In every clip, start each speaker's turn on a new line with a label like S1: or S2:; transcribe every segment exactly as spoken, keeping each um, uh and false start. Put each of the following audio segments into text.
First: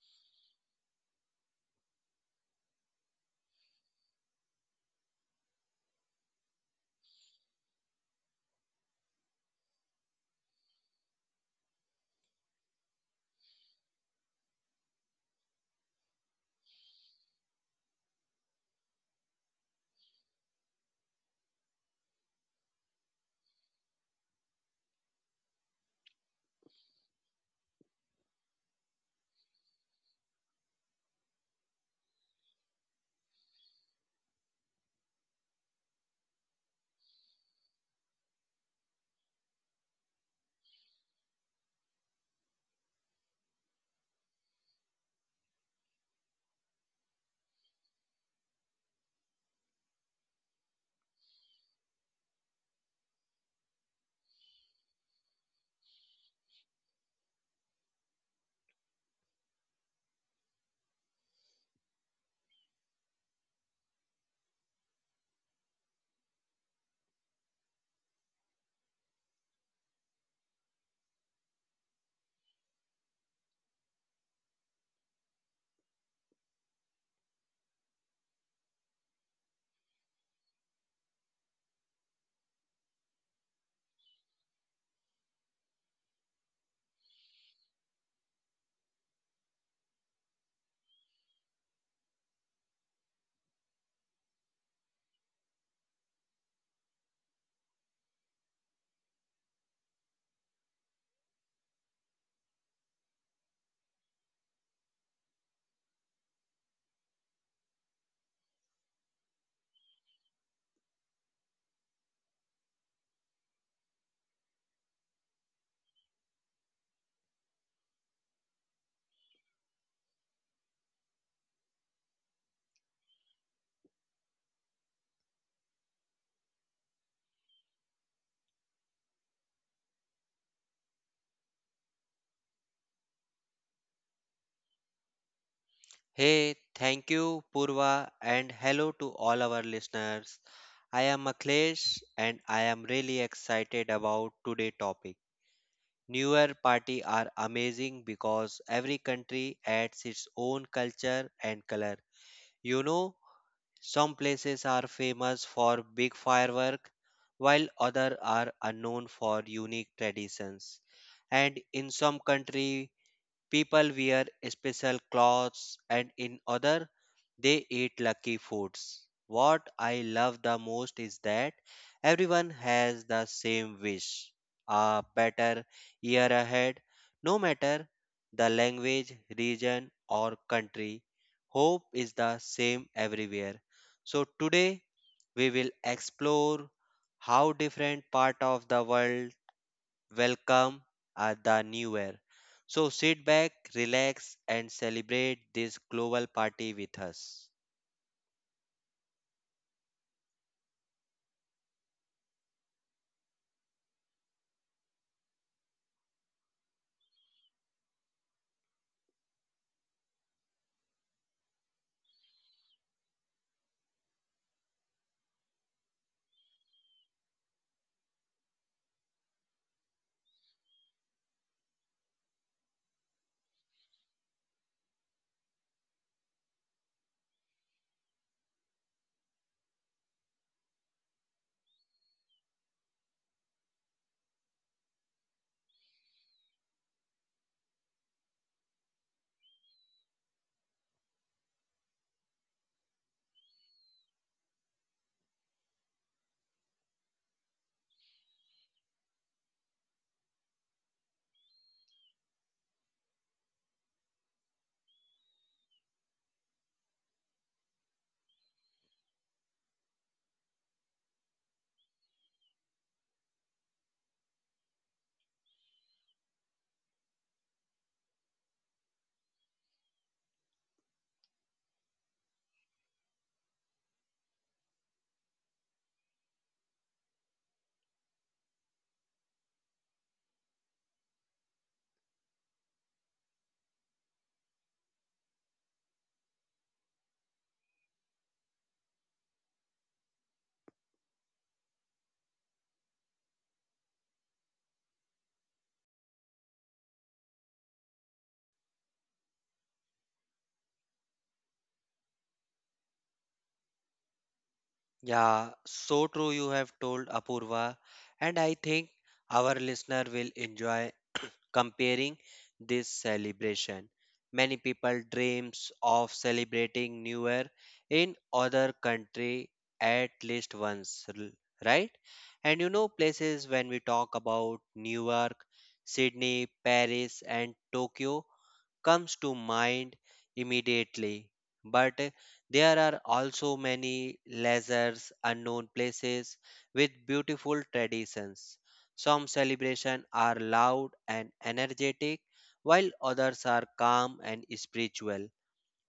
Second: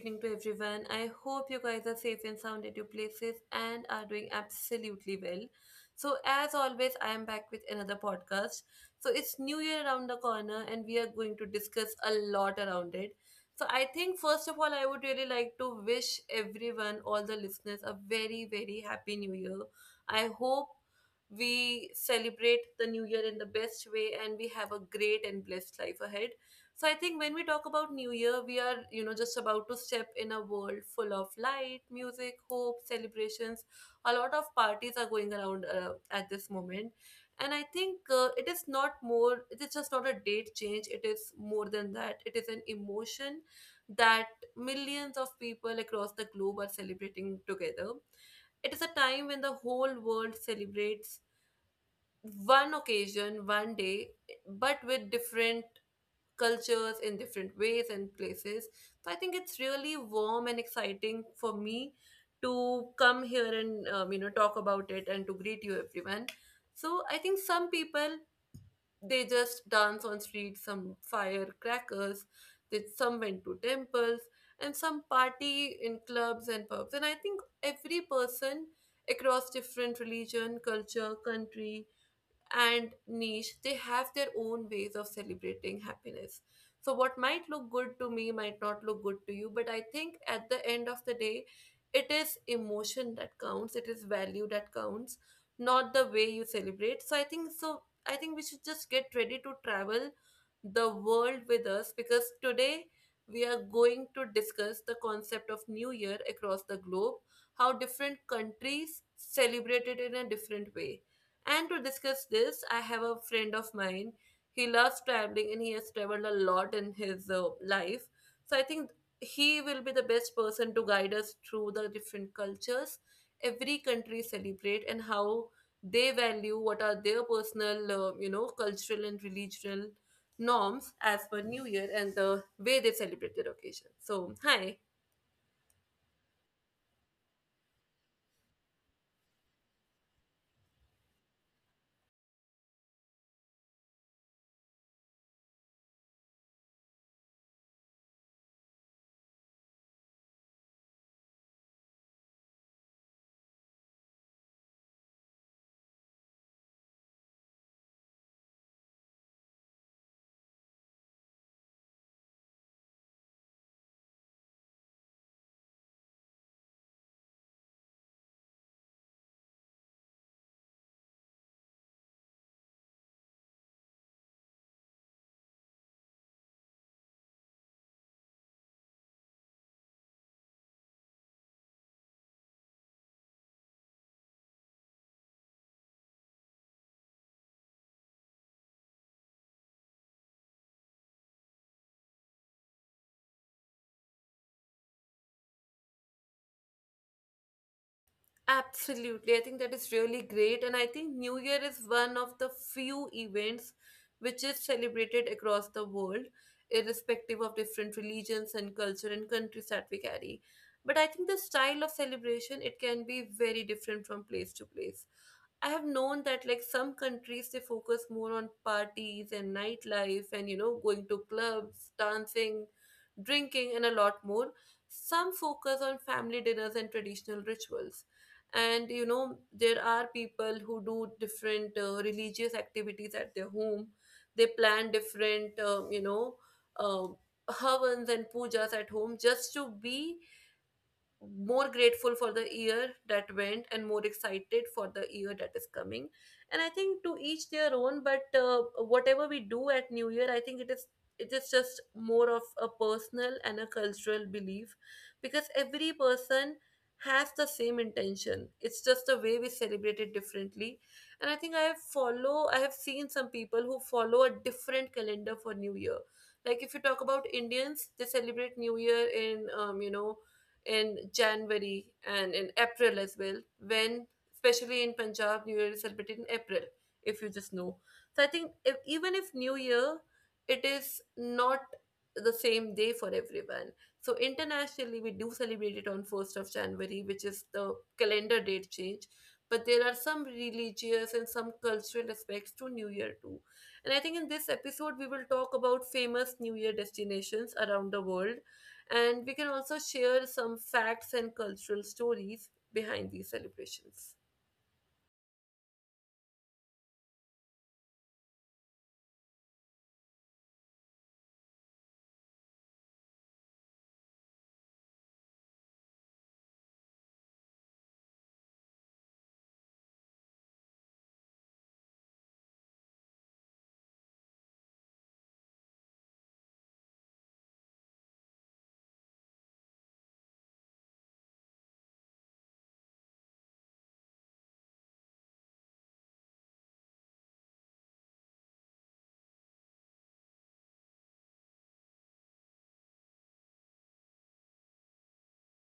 S1: evening to everyone. I hope you guys are safe and sound at your places and are doing absolutely well. So, as always, I am back with another podcast. So, it's New Year around the corner and we are going to discuss a lot around it. So, I think first of all, I would really like to wish everyone, all the listeners, a very, very happy New Year. I hope we celebrate the New Year in the best way and we have a great and blessed life ahead. So I think when we talk about New Year, we are, you know, just about to step in a world full of light, music, hope, celebrations. A lot of parties are going around uh, at this moment. And I think uh, it is not more, it is just not a date change. It is more than that. It is an emotion that millions of people across the globe are celebrating together. It is a time when the whole world celebrates one occasion, one day, but with different cultures in different ways and places. So I think it's really warm and exciting for me to come here and um, you know, talk about it and to greet you everyone. So I think some people, they just dance on streets, some firecrackers, they some went to temples, and some party in clubs and pubs. And I think every person across different religion, culture, country, and niche, they have their own ways of celebrating happiness. So, what might look good to me might not look good to you, but I think at the end of the day, it is emotion that counts, it is value that counts, not the way you celebrate. So, I think so. I think we should just get ready to travel the world with us because today we are going to discuss the concept of New Year across the globe, how different countries celebrate it in a different way, and to discuss this, I have a friend of mine. He loves traveling and he has traveled a lot in his uh, life. So I think he will be the best person to guide us through the different cultures every country celebrate and how they value, what are their personal, uh, you know, cultural and religious norms as per New Year and the way they celebrate their occasion. So, hi.
S2: Hey, thank you, Purva, and hello to all our listeners. I am Akhilesh and I am really excited about today's topic. New Year party are amazing because every country adds its own culture and color. You know, some places are famous for big firework while others are unknown for unique traditions. And in some country people wear special clothes and in other they eat lucky foods. What I love the most is that everyone has the same wish, a better year ahead, no matter the language, region, or country. Hope is the same everywhere. So, today we will explore how different parts of the world welcome at the new year. So sit back, relax, and celebrate this global party with us.
S1: Absolutely. I think that is really great. And I think New Year is one of the few events which is celebrated across the world, irrespective of different religions and culture and countries that we carry. But I think the style of celebration, it can be very different from place to place. I have known that like some countries, they focus more on parties and nightlife and you know, going to clubs, dancing, drinking, and a lot more. Some focus on family dinners and traditional rituals, and you know, there are people who do different uh, religious activities at their home. They plan different um, you know um havans and pujas at home just to be more grateful for the year that went and more excited for the year that is coming. And I think to each their own, but uh, whatever we do at New Year, I think it is, it is just more of a personal and a cultural belief, because every person has the same intention. It's just the way we celebrate it differently. And I think I follow I have seen some people who follow a different calendar for New Year. Like if you talk about Indians, they celebrate New Year in um, you know, in January and in April as well, when, especially in Punjab, New Year is celebrated in April, if you just know. So I think if, even if New Year, it is not the same day for everyone. So internationally, we do celebrate it on first of January, which is the calendar date change. But there are some religious and some cultural aspects to New Year too. And I think in this episode, we will talk about famous New Year destinations around the world, and we can also share some facts and cultural stories behind these celebrations.
S2: Yeah, so true you have told Apurva, and I think our listener will enjoy comparing this celebration. Many people dreams of celebrating New Year in other country at least once, l- right? And you know places when we talk about New York, Sydney, Paris and Tokyo comes to mind immediately. But there are also many leisures, unknown places with beautiful traditions. Some celebrations are loud and energetic, while others are calm and spiritual.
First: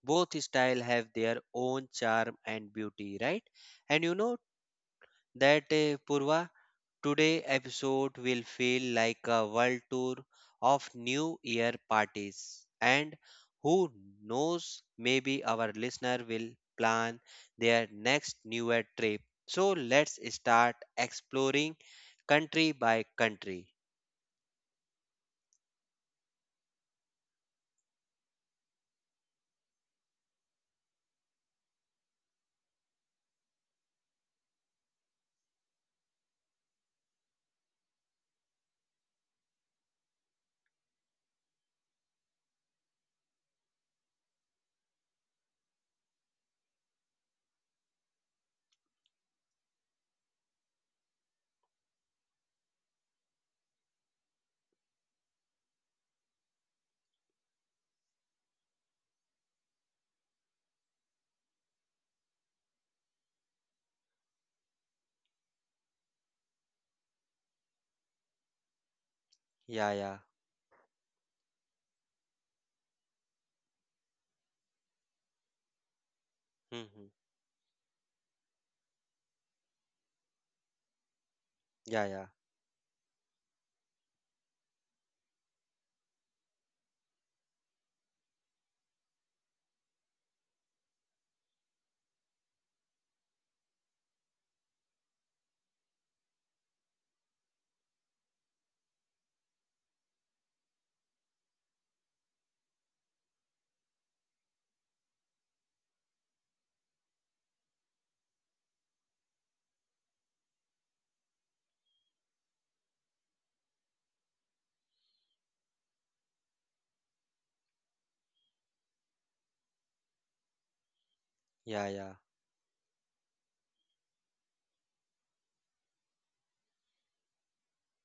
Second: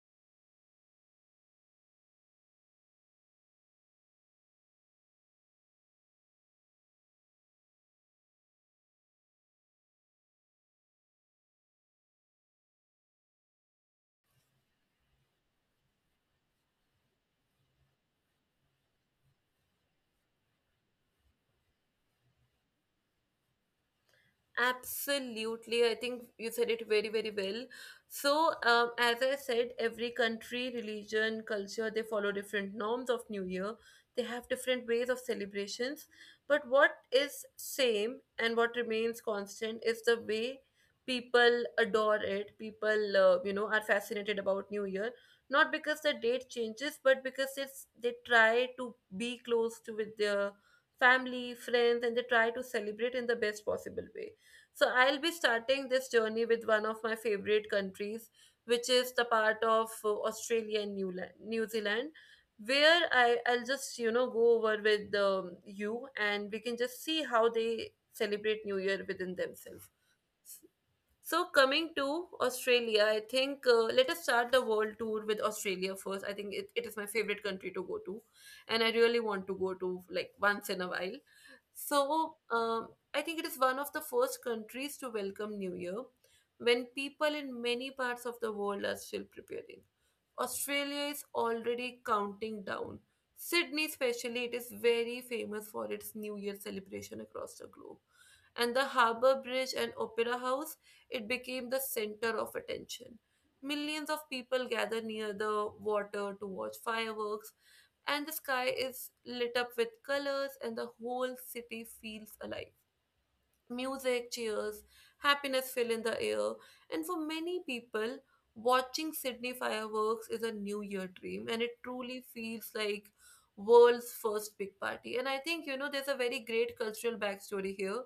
S2: Both style have their own charm and beauty, right? And you know that, uh, Purva, today episode will feel like a world tour of new year parties and who knows maybe our listener will plan their next new year trip. So let's start exploring country by country.
S1: Absolutely. I think you said it very, very well. So, um, as I said, every country, religion, culture, they follow different norms of New Year. They have different ways of celebrations. But what is same and what remains constant is the way people adore it. People, uh, you know, are fascinated about New Year. Not because the date changes, but because it's they try to be close to with their family, friends, and they try to celebrate in the best possible way. So I'll be starting this journey with one of my favorite countries, which is the part of uh, Australia and New, La- New Zealand, where I, I'll just, you know, go over with um, you, and we can just see how they celebrate New Year within
S2: Yeah,
S1: themselves.
S2: yeah.
S1: So coming to Australia, I think uh, let us start the world tour with Australia first. I think it, it is my
S2: Hmm.
S1: favorite country to go to, and I really want to go to like once in a while.
S2: Yeah, yeah.
S1: So um, I think it is one of the first countries to welcome New Year. When people in many parts of the world are still preparing, Australia is already counting down. Sydney, especially, it is very famous for its New Year celebration across the globe. And the Harbour Bridge and Opera House, it became the center of attention. Millions of people gather near the water to watch fireworks, and the sky is lit up with colors, and the whole city feels alive. Music, cheers, happiness fill in the air, and for many people, watching Sydney fireworks is a New Year dream, and it
S2: Yeah, yeah.
S1: truly feels like world's first big party. And I think you know, there's a very great cultural backstory here.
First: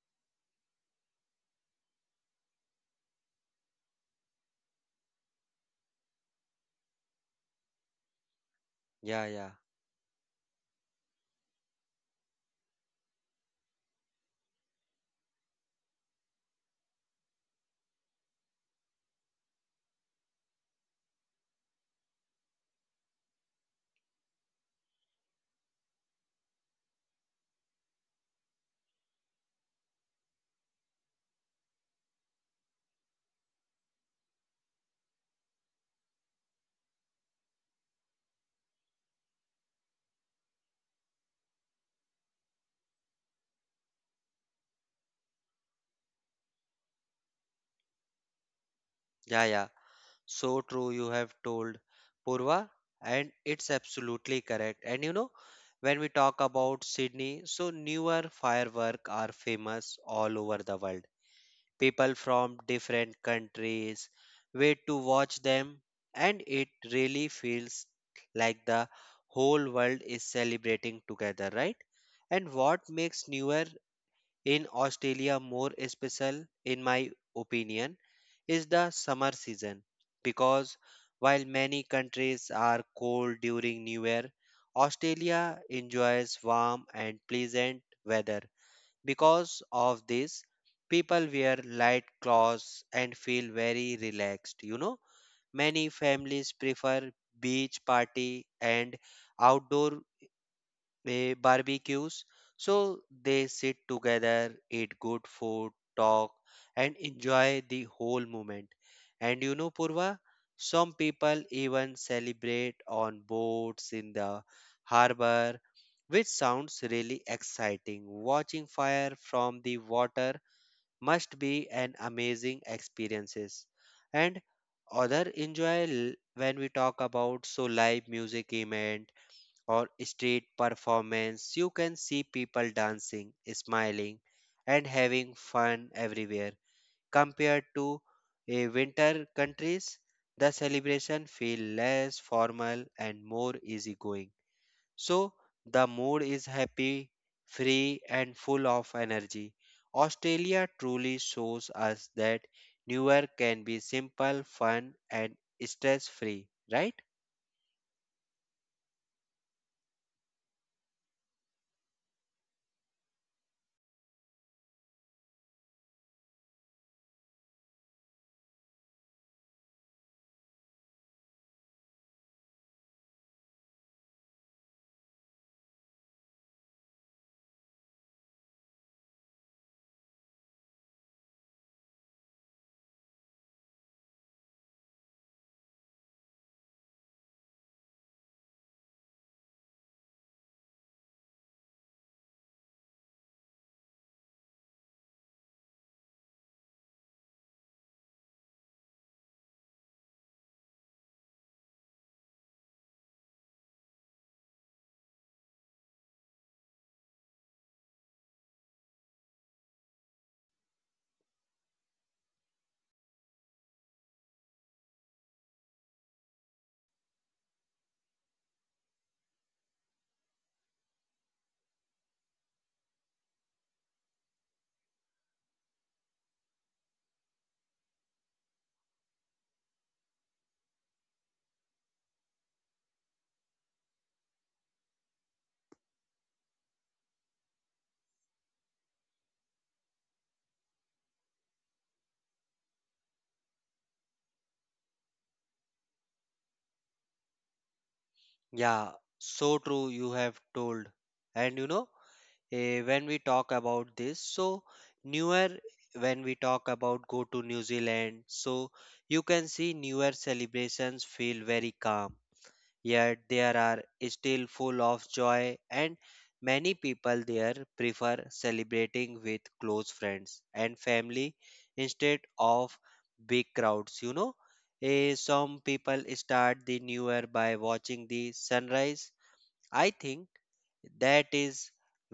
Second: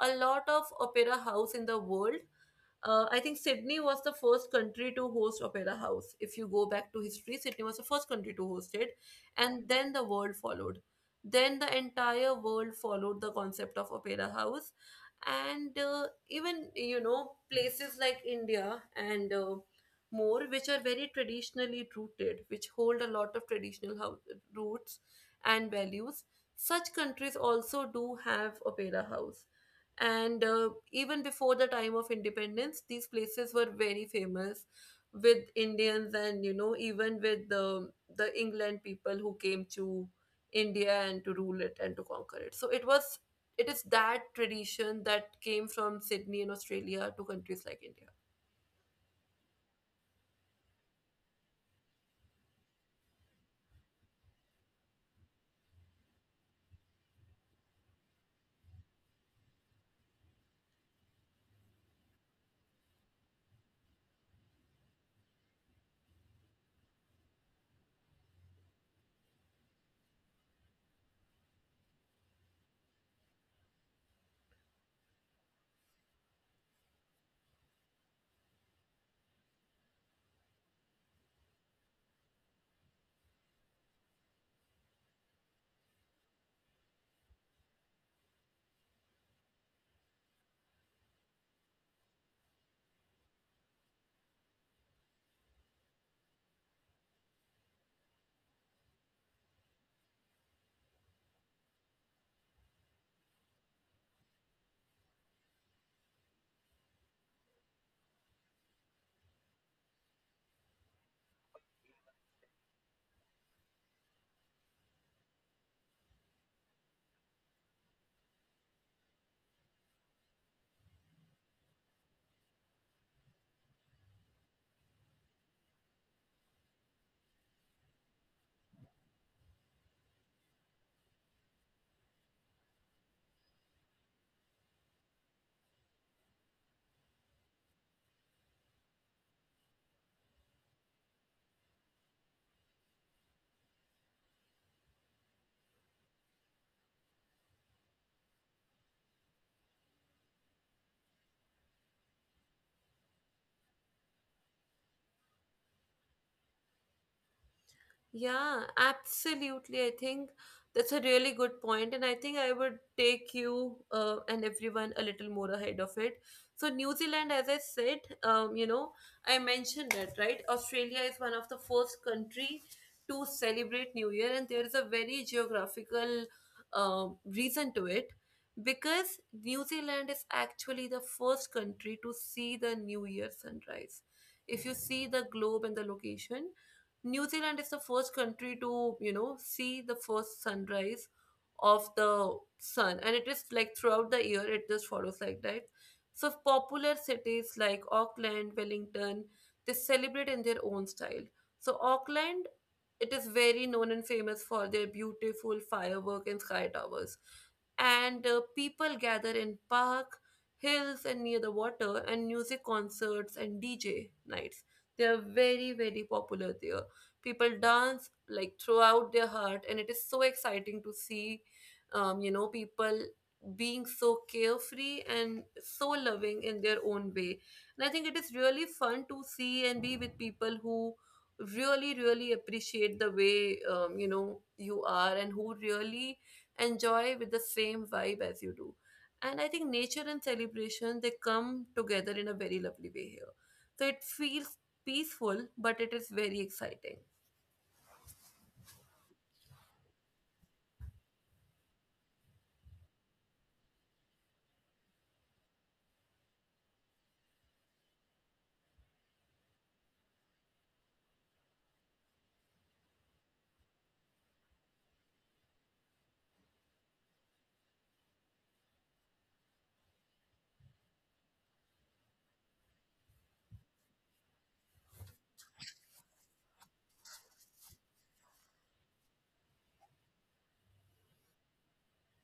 S1: A lot of opera house in the world, uh, I think Sydney was the first country to host Opera House. If you go back to history, Sydney was the first country to host it,
S2: Yeah, yeah.
S1: and then the world followed. Then the entire world followed the concept of Opera House, and uh, even you know, places like India and uh, more, which are very traditionally rooted, which hold a lot of traditional house, roots and values, such countries also do have opera house. And uh, even before the time of independence, these places were very famous with Indians, and you know, even with the the England people who came to India and to rule it and to conquer it. So it was, it is that tradition that came from Sydney in Australia to countries like India.
S2: Yeah, yeah. So true, you have told Purva, and it's absolutely correct. And you know, when we talk about Sydney, so newer fireworks are famous all over the world. People from different countries wait to watch them, and it really feels like the whole world is celebrating together, right? And what makes newer in Australia more special in my opinion is the summer season because while many countries are cold during new year, Australia enjoys warm and pleasant weather. Because of this, people wear light clothes and feel very relaxed. You know, many families prefer beach party and outdoor eh, barbecues. So they sit together, eat good food, talk, and enjoy the whole moment. And you know, Purva, some people even celebrate on boats in the harbor, which sounds really exciting. Watching fire from the water must be an amazing experiences. And other enjoy l- when we talk about so live music event or street performance, you can see people dancing, smiling, and having fun everywhere. Compared to a winter countries, the celebration feel less formal and more easygoing. So the mood is happy, free, and full of energy. Australia truly shows us that New Year can be simple, fun, and stress free, right?
S1: Yeah, absolutely. I think that's a really good point, and I think I would take you uh, and everyone a little more ahead of it. So, New Zealand, as I said, um, you know, I mentioned that, right? Australia is one of the first country to celebrate New Year, and there is a very geographical um, reason to it, because New Zealand is actually the first country to see the New Year sunrise. If you see the globe and the location, New Zealand is the first country to, you know, see the first sunrise of the sun, and it is like throughout the year it just follows like that. So popular cities like Auckland, Wellington, they celebrate in their own style. So Auckland, it is very known and famous for their beautiful firework and sky towers, and uh, people gather in park hills and near the water, and music concerts and DJ nights, they are very, very popular there. People dance like throughout their heart, and it is so exciting to see um, you know, people being so carefree and so loving in their own way. And I think it is really fun to see and be with people who really, really appreciate the way um, you know, you are, and who really enjoy with the same vibe as you do. And I think nature and celebration, they come together in a very lovely way here, so it feels peaceful, but it is very exciting.
S2: Yeah, so true. You have told, and you know, eh, when we talk about this, so newer when we talk about go to New Zealand, so you can see newer celebrations feel very calm, yet there are still full of joy, and many people there prefer celebrating with close friends and family instead of big crowds. You know, Eh, some people start the new year by watching the sunrise. I think that is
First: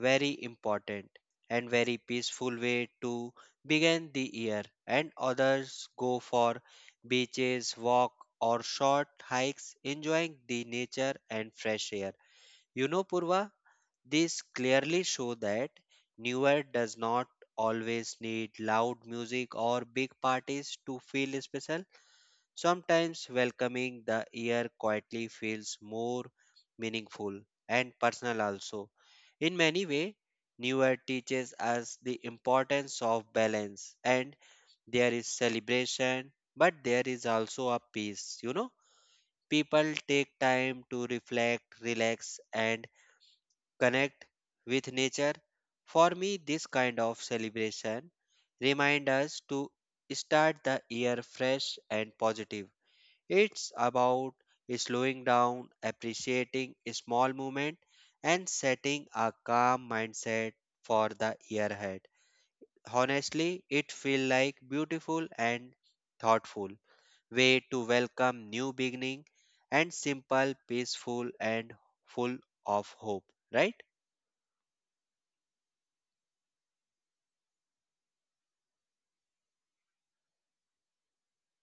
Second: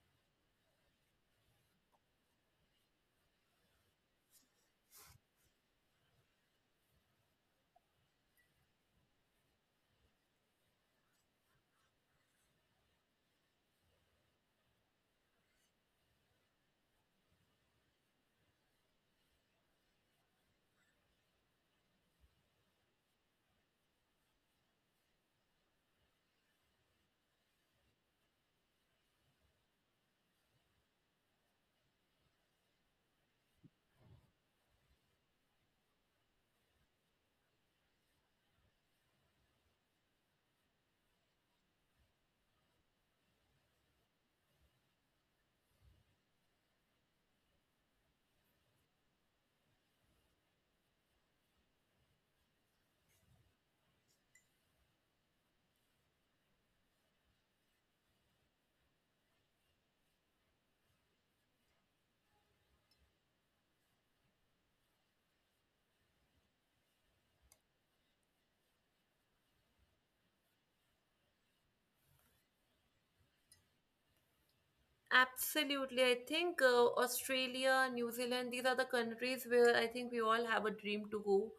S2: very important and very peaceful way to begin the year, and others go for beaches, walk or short hikes enjoying the nature and fresh air. You know Purva, this clearly show that New Year does not always need loud music or big parties to feel special. Sometimes welcoming the year quietly feels more meaningful and personal also. In many ways, New Year teaches us the importance of balance, and there is celebration, but there is also a peace, you know. People take time to reflect, relax and connect with nature. For me, this kind of celebration remind us to start the year fresh and positive. It's about slowing down, appreciating a small moment, and setting a calm mindset for the year ahead. Honestly, it feels like beautiful and thoughtful way to welcome new beginning and simple, peaceful and full of hope, right?
S1: Absolutely. I think uh, Australia, New Zealand, these are the countries where I think we all have a dream to go.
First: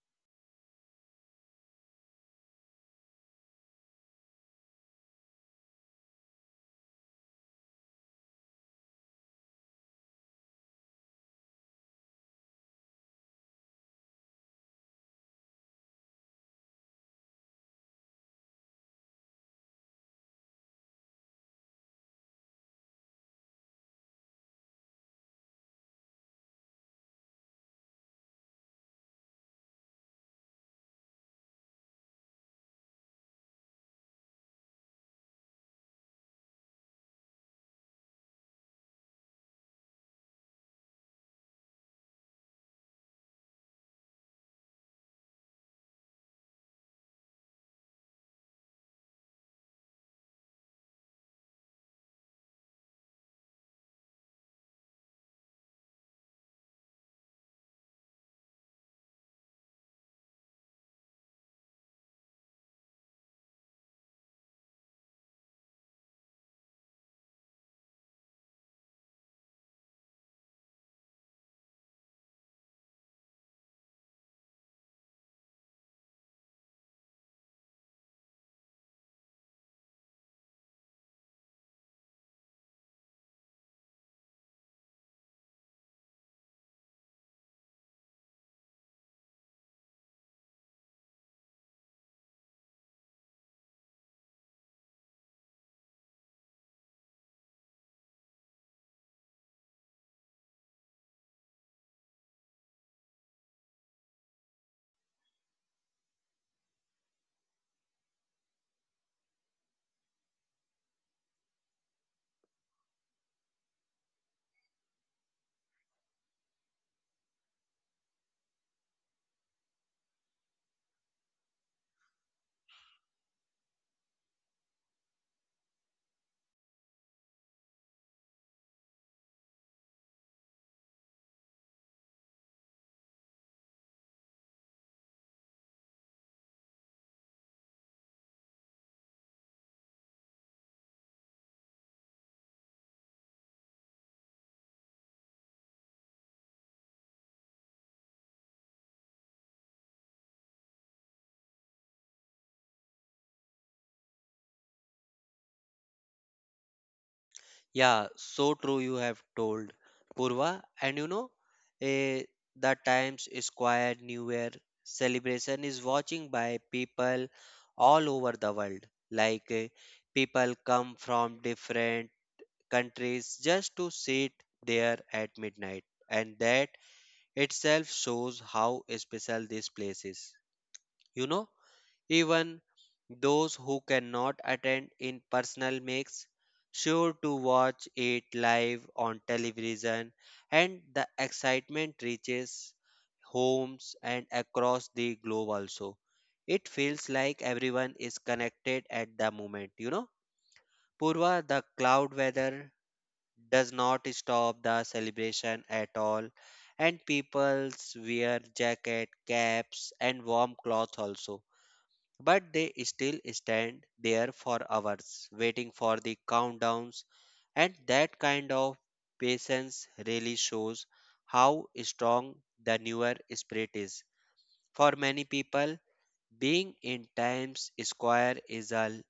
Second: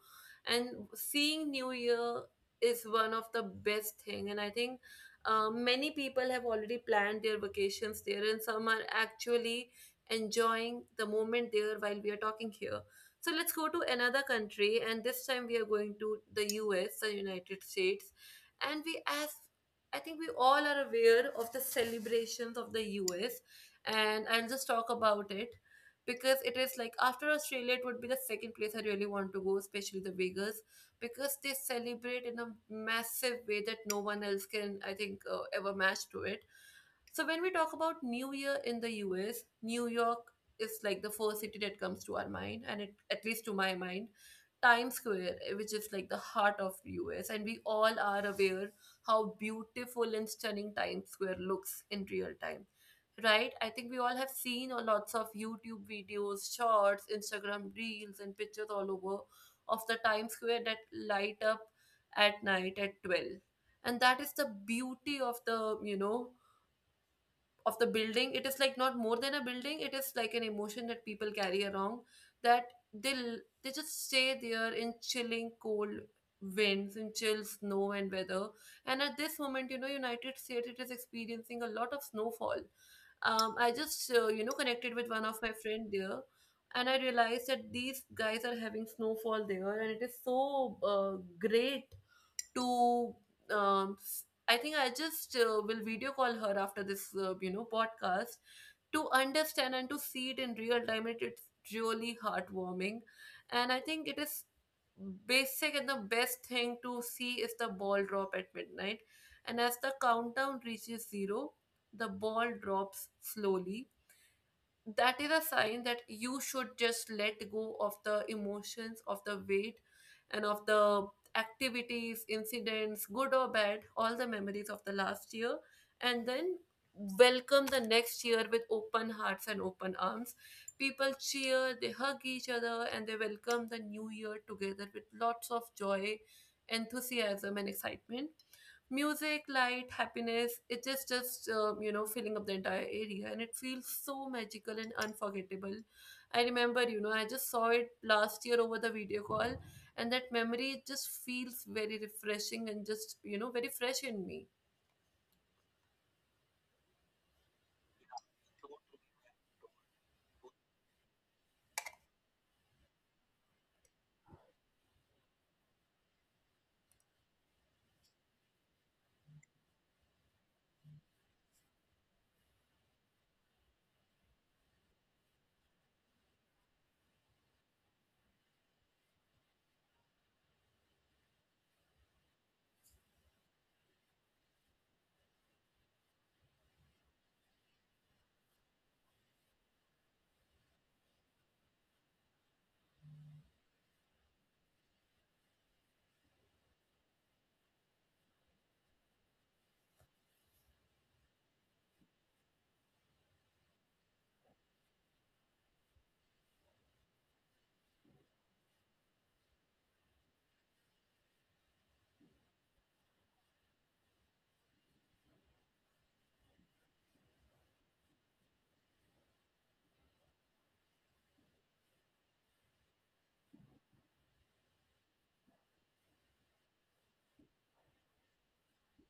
S1: And seeing New Year is one of the best thing. And I think uh, many people have already planned their vacations there, and some are actually enjoying the moment there while we are talking here. So let's go to another country, and this time we are going to the U S, the United States, and we as I think we all are aware of the celebrations of the U S, and I'll just talk about it because it is like after Australia, it would be the second place I really want to go, especially the Vegas, because they celebrate in a massive way that no one else can, I think, uh, ever match to it. So when we talk about New Year in the U S, New York is like the first city that comes to our mind, and it, at least to my mind, Times Square, eh, which is like the heart of U S, and we all are aware how beautiful and stunning Times Square looks in real time, right? I think we all have seen a lots of YouTube videos, shorts, Instagram reels, and pictures all over of the Times Square that light up at night at twelve. And that is the beauty of the, you know, of the building. It is like not more than a building, it is like an emotion that people carry around, that they will they just stay there in chilling cold winds, in chill snow and weather. And at this moment, you know, United States, it is experiencing a lot of snowfall. um, I just, uh, you know, connected with one of my friend there, and I realized that these guys are having snowfall there, and it is so uh, great to um, s- I think I just uh, will video call her after this, uh, you know podcast, to understand and to see it in real time. It, it's really heartwarming, and I think it is basic, and the best thing to see is the ball drop at midnight. And as the countdown reaches zero, the ball drops slowly. That is a sign that you should just let go of the emotions, of the weight, and of the activities, incidents, good or bad, all the memories of the last year, and then welcome the next year with open hearts and open arms. People cheer, they hug each other, and they welcome the new year together with lots of joy, enthusiasm, and excitement. Music, light, happiness, it is just, um, you know filling up the entire area, and it feels so magical and unforgettable. I remember, you know, I just saw it last year over the video call, and that memory, it just feels very refreshing, and just, you know, very fresh in me.
S2: Yeah, so true you have told, Purva. And you know, eh, the Times Square New Year celebration is watching by people all over the world. Like eh, people come from different countries just to sit there at midnight. And that itself shows how special this place is. You know, even those who cannot attend in personal makes sure to watch it live on television, and the excitement reaches homes and across the globe also. It feels like everyone is connected at the moment, you know. Purva, the cloud weather does not stop the celebration at all, and people's wear jacket, caps, and warm cloth also. But they still stand there for hours waiting for the countdowns, and that kind of patience really shows how strong the newer spirit is. For many people, being in Times Square is a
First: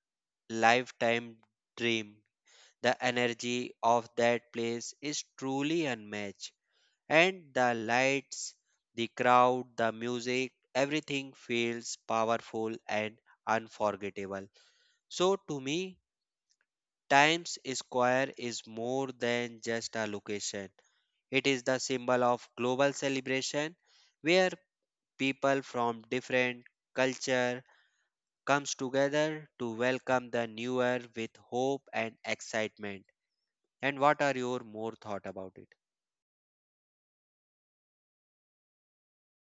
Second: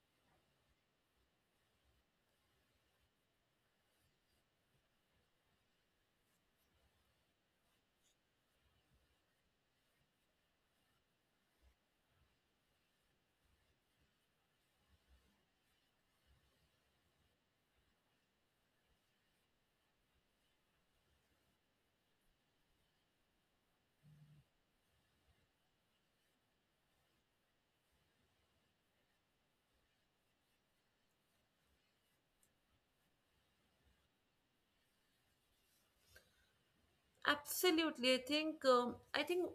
S2: lifetime dream. The energy of that place is truly unmatched, and the lights, the crowd, the music, everything feels powerful and unforgettable. So to me, Times Square is more than just a location. It is the symbol of global celebration where people from different culture comes together to welcome the new year with hope and excitement. And what are your more thought about it?
S1: Absolutely. I think um, i think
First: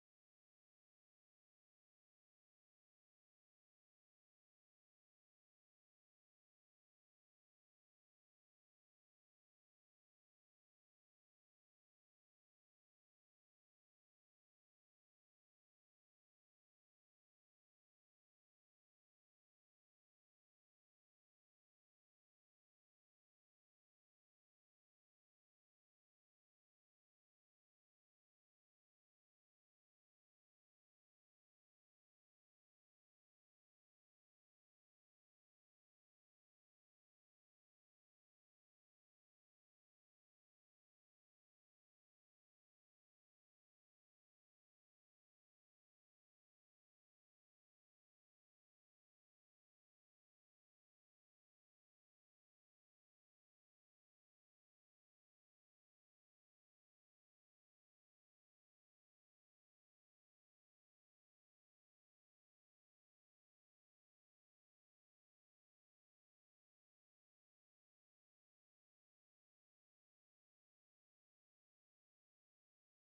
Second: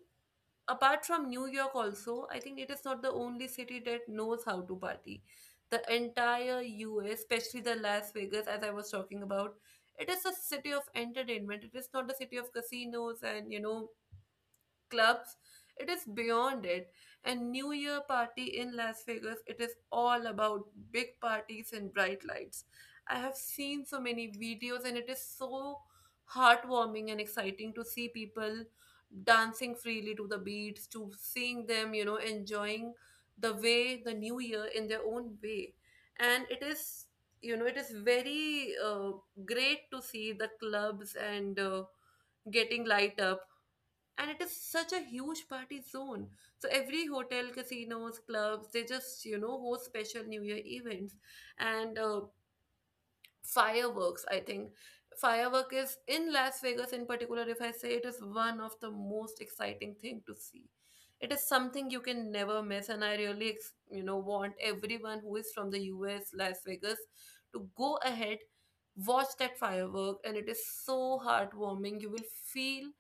S1: apart from New York also, I think it is not the only city that knows how to party. The entire U S, especially the Las Vegas, as I was talking about, it is a city of entertainment. It is not the city of casinos and, you know, clubs, it is beyond it. And New Year party in Las Vegas, it is all about big parties and bright lights. I have seen so many videos, and it is so heartwarming and exciting to see people dancing freely to the beats, to seeing them, you know, enjoying the way the new year in their own way. And it is, you know, it is very, uh, great to see the clubs and, uh, getting light up, and it is such a huge party zone. So every hotel, casinos, clubs, they just, you know, host special new year events. And uh, fireworks, I think firework is in Las Vegas in particular. If I say, it is one of the most exciting thing to see. It is something you can never miss, and I really ex- you know, want everyone who is from the US, Las Vegas, to go ahead, watch that firework. And it is so heartwarming, you will feel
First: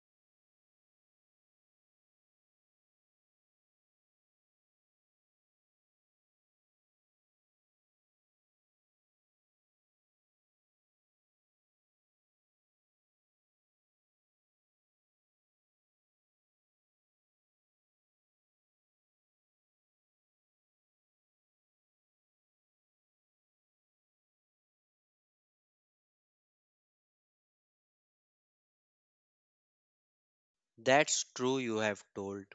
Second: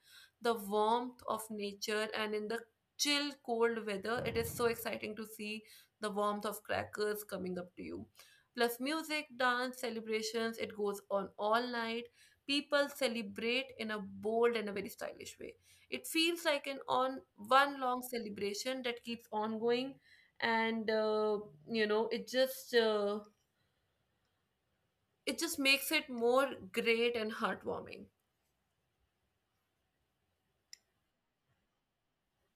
S1: the warmth of nature, and in the chill cold weather, it is so exciting to see the warmth of crackers coming up to you, plus music, dance, celebrations. It goes on all night. People celebrate in a bold and a very stylish way. It feels like an on one long celebration that keeps on going, and, uh, you know, it just, uh, it just makes it more great and heartwarming.
S2: That's true you have told.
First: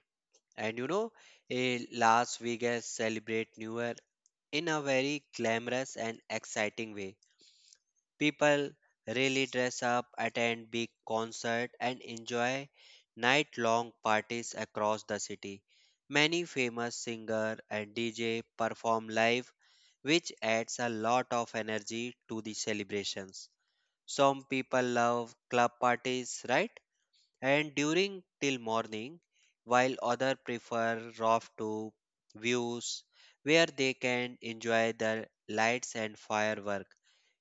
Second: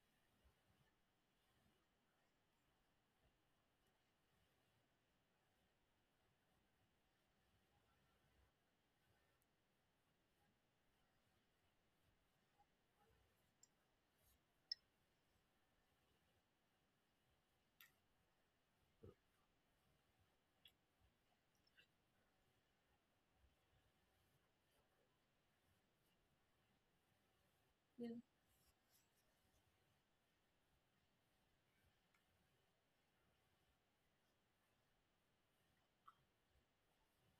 S2: And you know, eh, Las Vegas celebrate New Year in a very glamorous and exciting way. People really dress up, attend big concert and enjoy night-long parties across the city. Many famous singer and D J perform live, which adds a lot of energy to the celebrations. Some people love club parties, right? And
S1: Yeah.
S2: during till morning, while others prefer rough to views where they can enjoy the lights and firework.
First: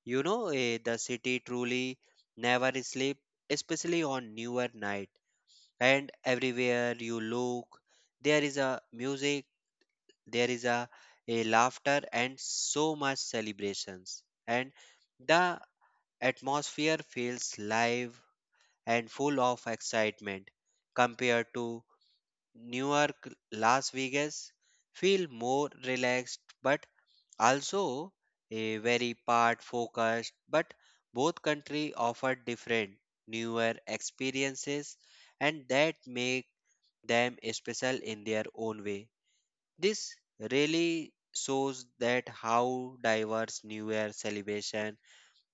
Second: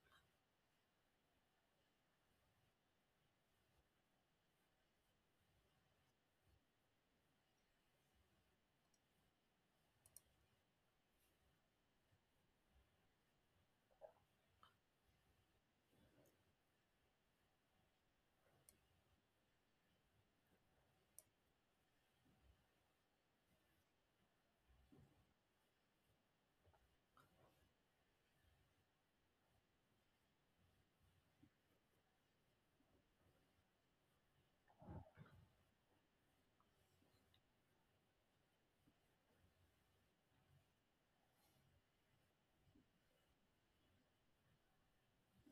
S2: You know, eh, the city truly never sleep, especially on newer night. And everywhere you look, there is a music, there is a, a laughter, and so much celebrations. And the atmosphere feels live and full of excitement compared to Newark, Las Vegas, feel more relaxed but also a very part focused, but both country offer different newer experiences and that make them special in their own way. This really shows that how diverse new year celebration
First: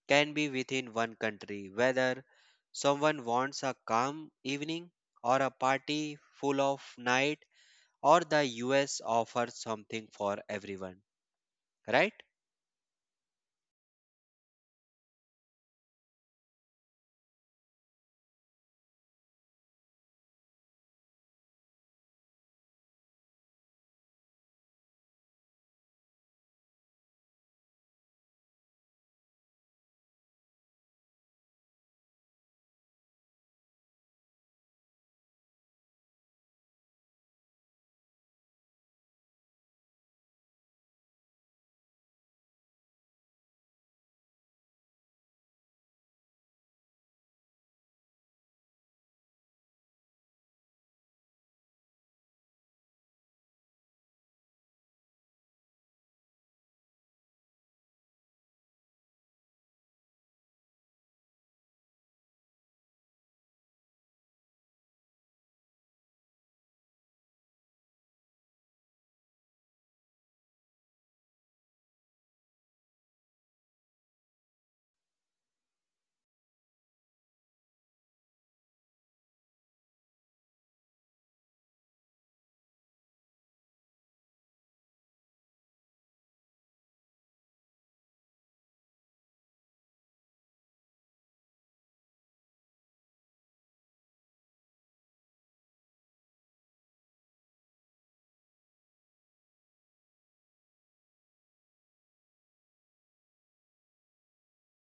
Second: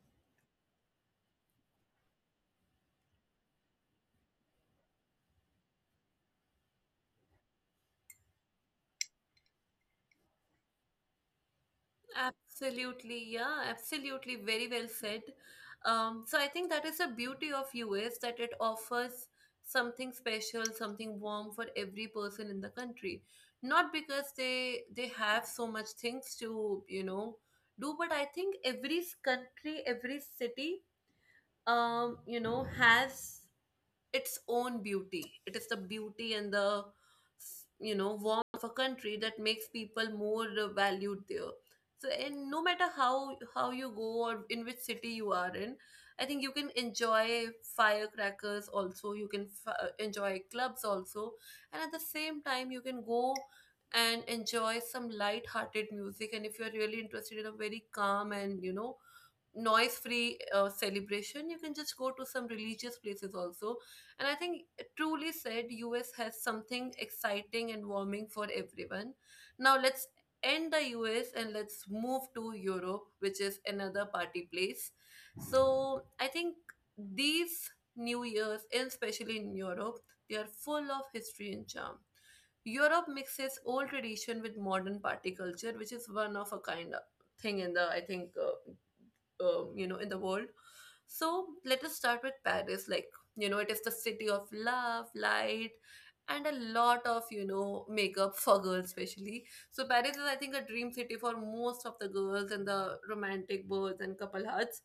S2: can be within one country, whether someone wants a calm evening or a party full of night, or the U S offers something for everyone, right?
S1: Absolutely, yeah, absolutely, very well said. Um, so I think that is the beauty of U S, that it offers something special, something warm for every person in the country. Not because they they have so much things to, you know, do, but I think every s- country, every city, um, you know, has its own beauty. It is the beauty and the, you know, warmth of a country that makes people more, uh, valued there. So, and no matter how how you go or in which city you are in, I think you can enjoy firecrackers also. You can f- uh, enjoy clubs also, and at the same time you can go and enjoy some light-hearted music. And if you are really interested in a very calm and, you know, noise free, uh, celebration, you can just go to some religious places also. And I think, uh, truly said, US has something exciting and warming for everyone. Now let's end the US and let's move to Europe, which is another party place. So I think these new years, and especially in Europe, they are full of history and charm. Europe mixes old tradition with modern party culture, which is one of a kind of thing in the, I think, uh, um, you know in the world. So let us start with Paris. Like, you know, it is the city of love, light, and a lot of, you know, makeup for girls especially. So Paris is, I think, a dream city for most of the girls, in the romantic birds and couple hearts.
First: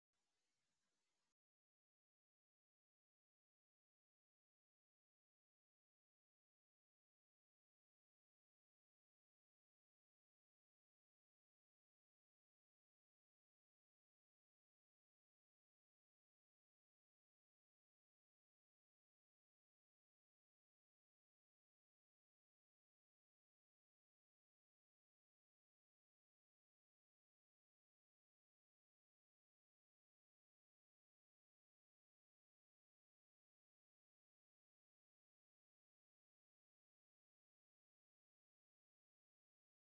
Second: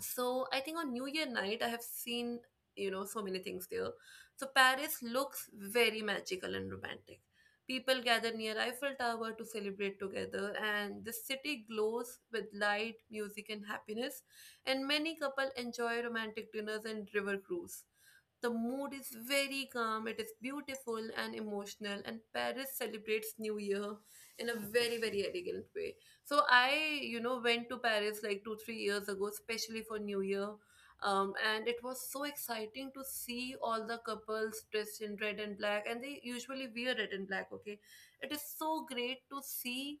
S1: So I think on New Year night, I have seen, you know, so many things there. So Paris looks very magical and romantic. People gather near Eiffel Tower to celebrate together, and the city glows with light, music, and happiness. And many couple enjoy romantic dinners and river cruise. The mood is very calm, it is beautiful and emotional, and Paris celebrates New Year in a very, very elegant way. So I, you know, went to Paris like two, three years ago, especially for New Year. Um, and it was so exciting to see all the couples dressed in red and black, and they usually wear red and black, okay? It is so great to see,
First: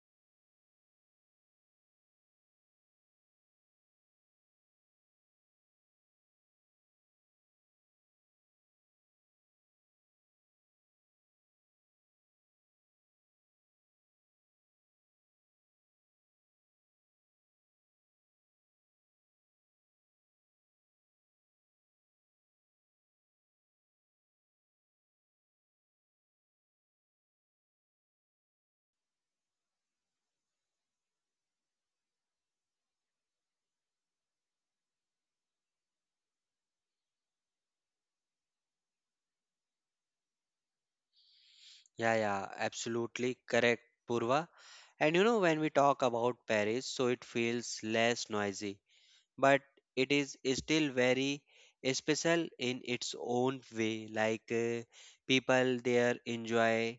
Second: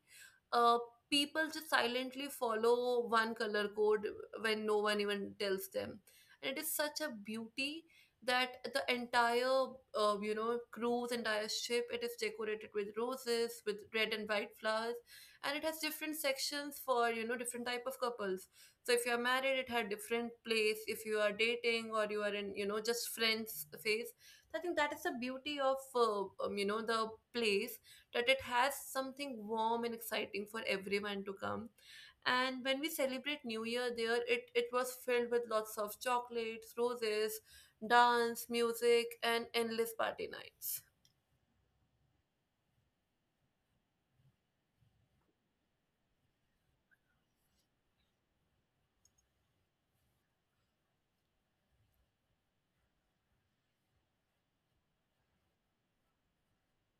S1: uh, people just silently follow one color code when no one even tells them. And it is such a beauty that the entire, uh, you know cruise, entire ship, it is decorated with roses, with red and white flowers. And it has different sections for, you know, different type of couples. So if you are married, it had different place, if you are dating or you are in, you know, just friends phase. So I think that is the beauty of, uh, um, you know the place, that it has something warm and exciting for everyone to come. And when we celebrate new year there, it, it was filled with lots of chocolates, roses, dance, music, and endless party nights.
S2: Yeah, yeah, absolutely correct, Purva. And you know, when we talk about Paris, so it feels less noisy but it is still very special in its own way. Like uh, people there enjoy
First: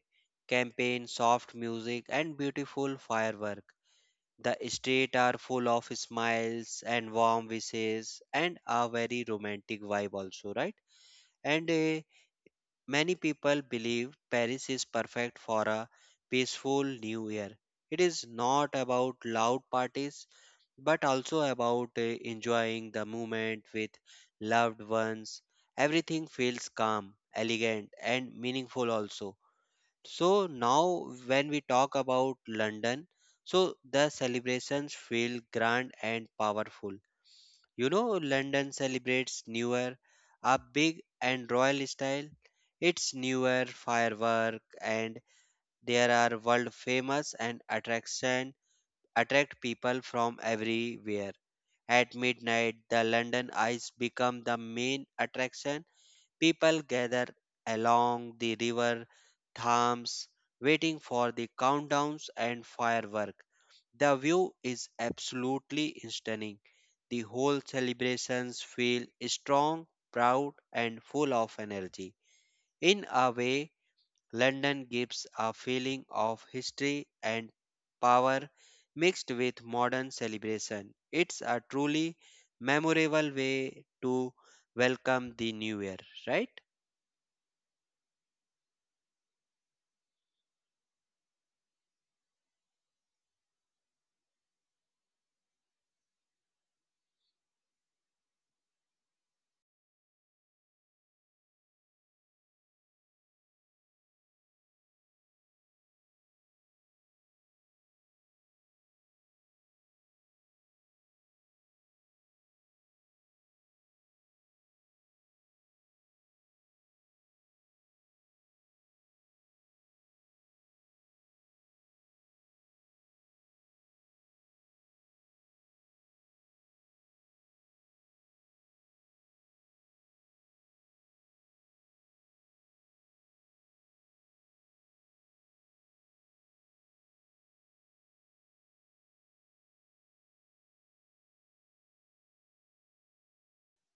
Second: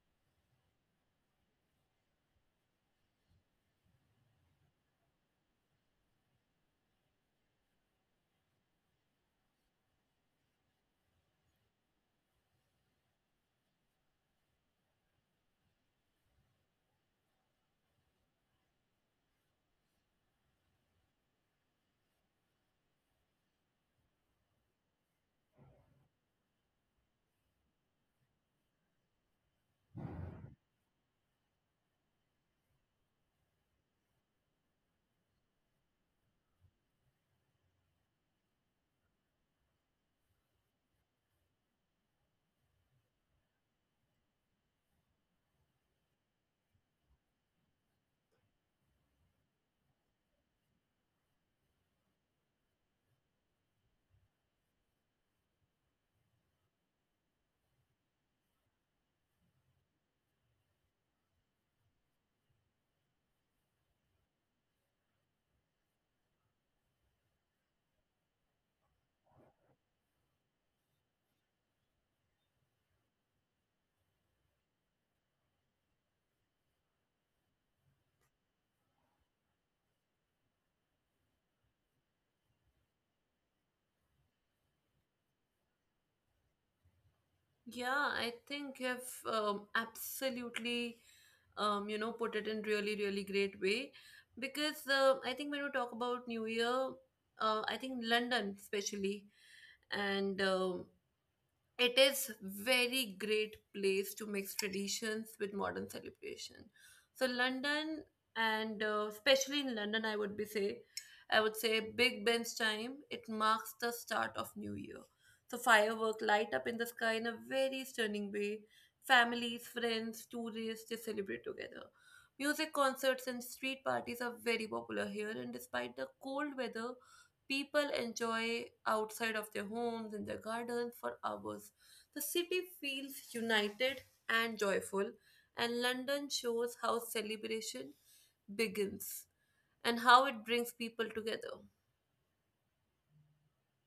S2: campaign soft music and beautiful firework. The street are full of smiles and warm wishes and a very romantic vibe also, right? And uh, many people believe Paris is perfect for a peaceful new year. It is not about loud parties but also about uh, enjoying the moment with loved ones. Everything feels calm, elegant, and meaningful also. So now when we talk about London, so the celebrations feel grand and powerful. You know, London celebrates New Year a big and royal style. It's New Year firework and there are world famous and attraction attract people from everywhere. At midnight, the London Ice become the main attraction. People gather along the river Thames, waiting for the countdowns and firework. The view is absolutely stunning. The whole celebrations feel strong, proud, and full of energy. In a way, London gives a feeling of history and power mixed with modern celebration. It's a truly memorable way to welcome the new year, right?
S1: Yeah, I think you've, um, absolutely, um, you know, put it in really really great way. Because, uh, I think when we talk about new year, uh, I think London especially, and, um, it is very great place to mix traditions with modern celebration. So London, and, uh, especially in London, I would be say, I would say Big Ben's time. It marks the start of New Year. So firework light up in the sky in a very stunning way. Families, friends, tourists, they celebrate together. Music concerts and street parties are very popular here, and despite the cold weather, people enjoy outside of their homes in their gardens for hours. The city feels united and joyful, and London shows how celebration begins and how it brings people together.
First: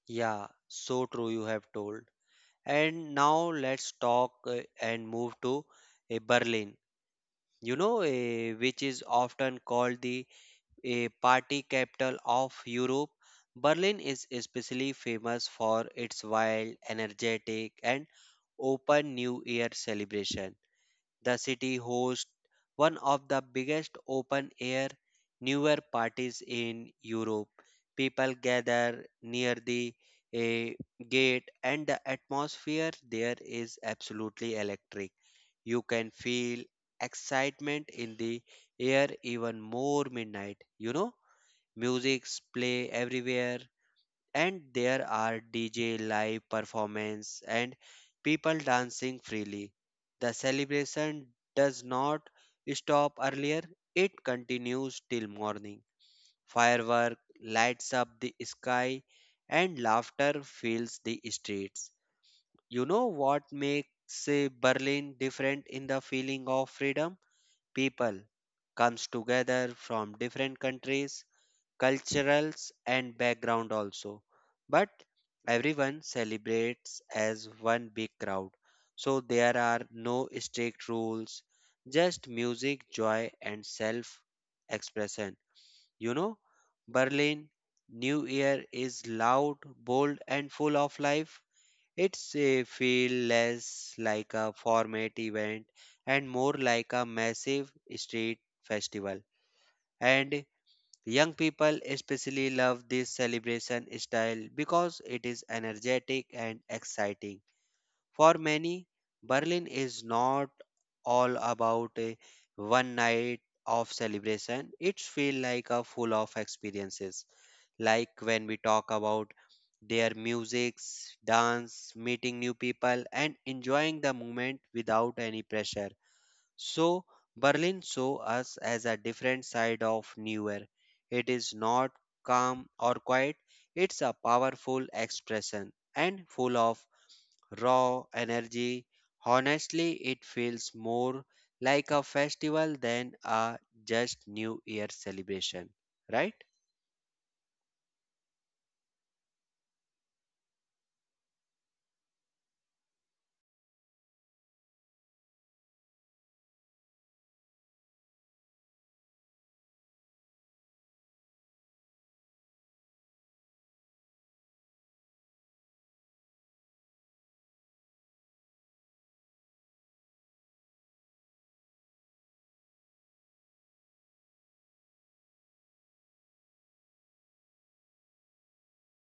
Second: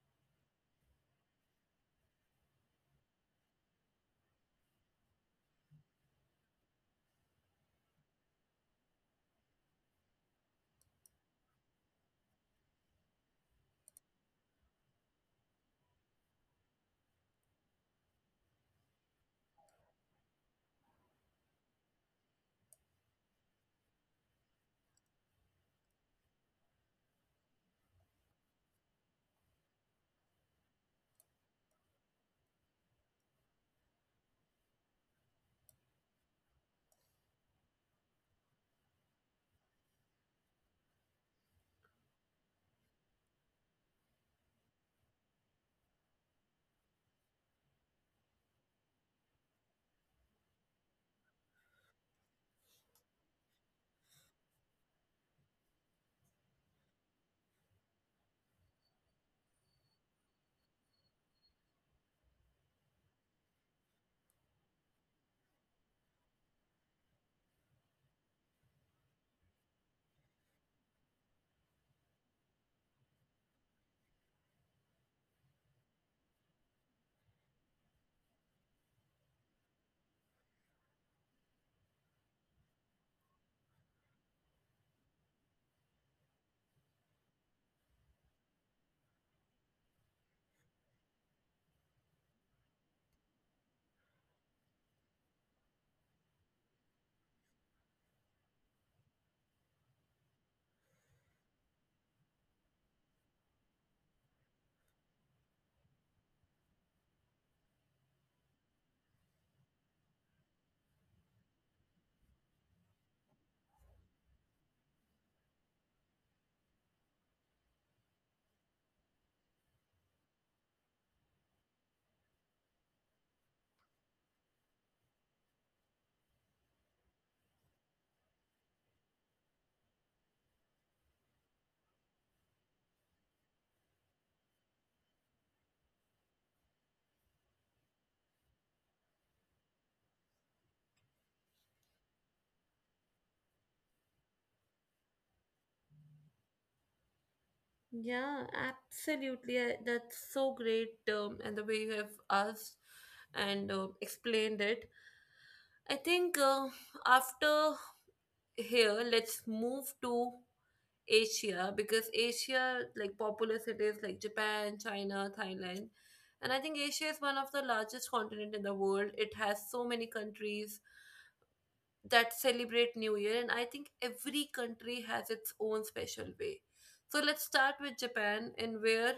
S2: Yeah, so true, you have told. And now let's talk uh, and move to uh, Berlin, you know, uh, which is often called the a party capital of Europe. Berlin is especially famous for its wild, energetic, and open New Year celebration. The city hosts one of the biggest open air New Year parties in Europe. People gather near the eh, gate, and the atmosphere there is absolutely electric. You can feel excitement in the air even more midnight, you know. Music's play everywhere, and there are D J live performance and people dancing freely. The celebration does not stop earlier, it continues till morning. Firework lights up the sky and laughter fills the streets. You know what makes uh, Berlin different in the feeling of freedom? People comes together from different countries culturals and background also, but everyone celebrates as one big crowd. So there are no strict rules, just music, joy and self expression. You know, Berlin new year is loud, bold and full of life. It's a feel less like a format event and more like a massive street festival. And young people especially love this celebration style because it is energetic and exciting. For many, Berlin is not all about a one night of celebration. It feels like a full of experiences. Like when we talk about their music, dance, meeting new people, and enjoying the moment without any pressure. So, Berlin saw us as a different side of New Year. It is not calm or quiet, it's a powerful expression and full of raw energy. Honestly, it feels more like a festival than a just New Year celebration, right?
S1: Yeah, absolutely. I- That's so great, um, and the way you have asked and, uh, explained it. I think, uh, after here let's move to Asia, because Asia, like populous cities like Japan, China, Thailand. And I think Asia is one of the largest continent in the world. It has so many countries that celebrate new year, and I think every country has its own special way. So let's start with Japan, and where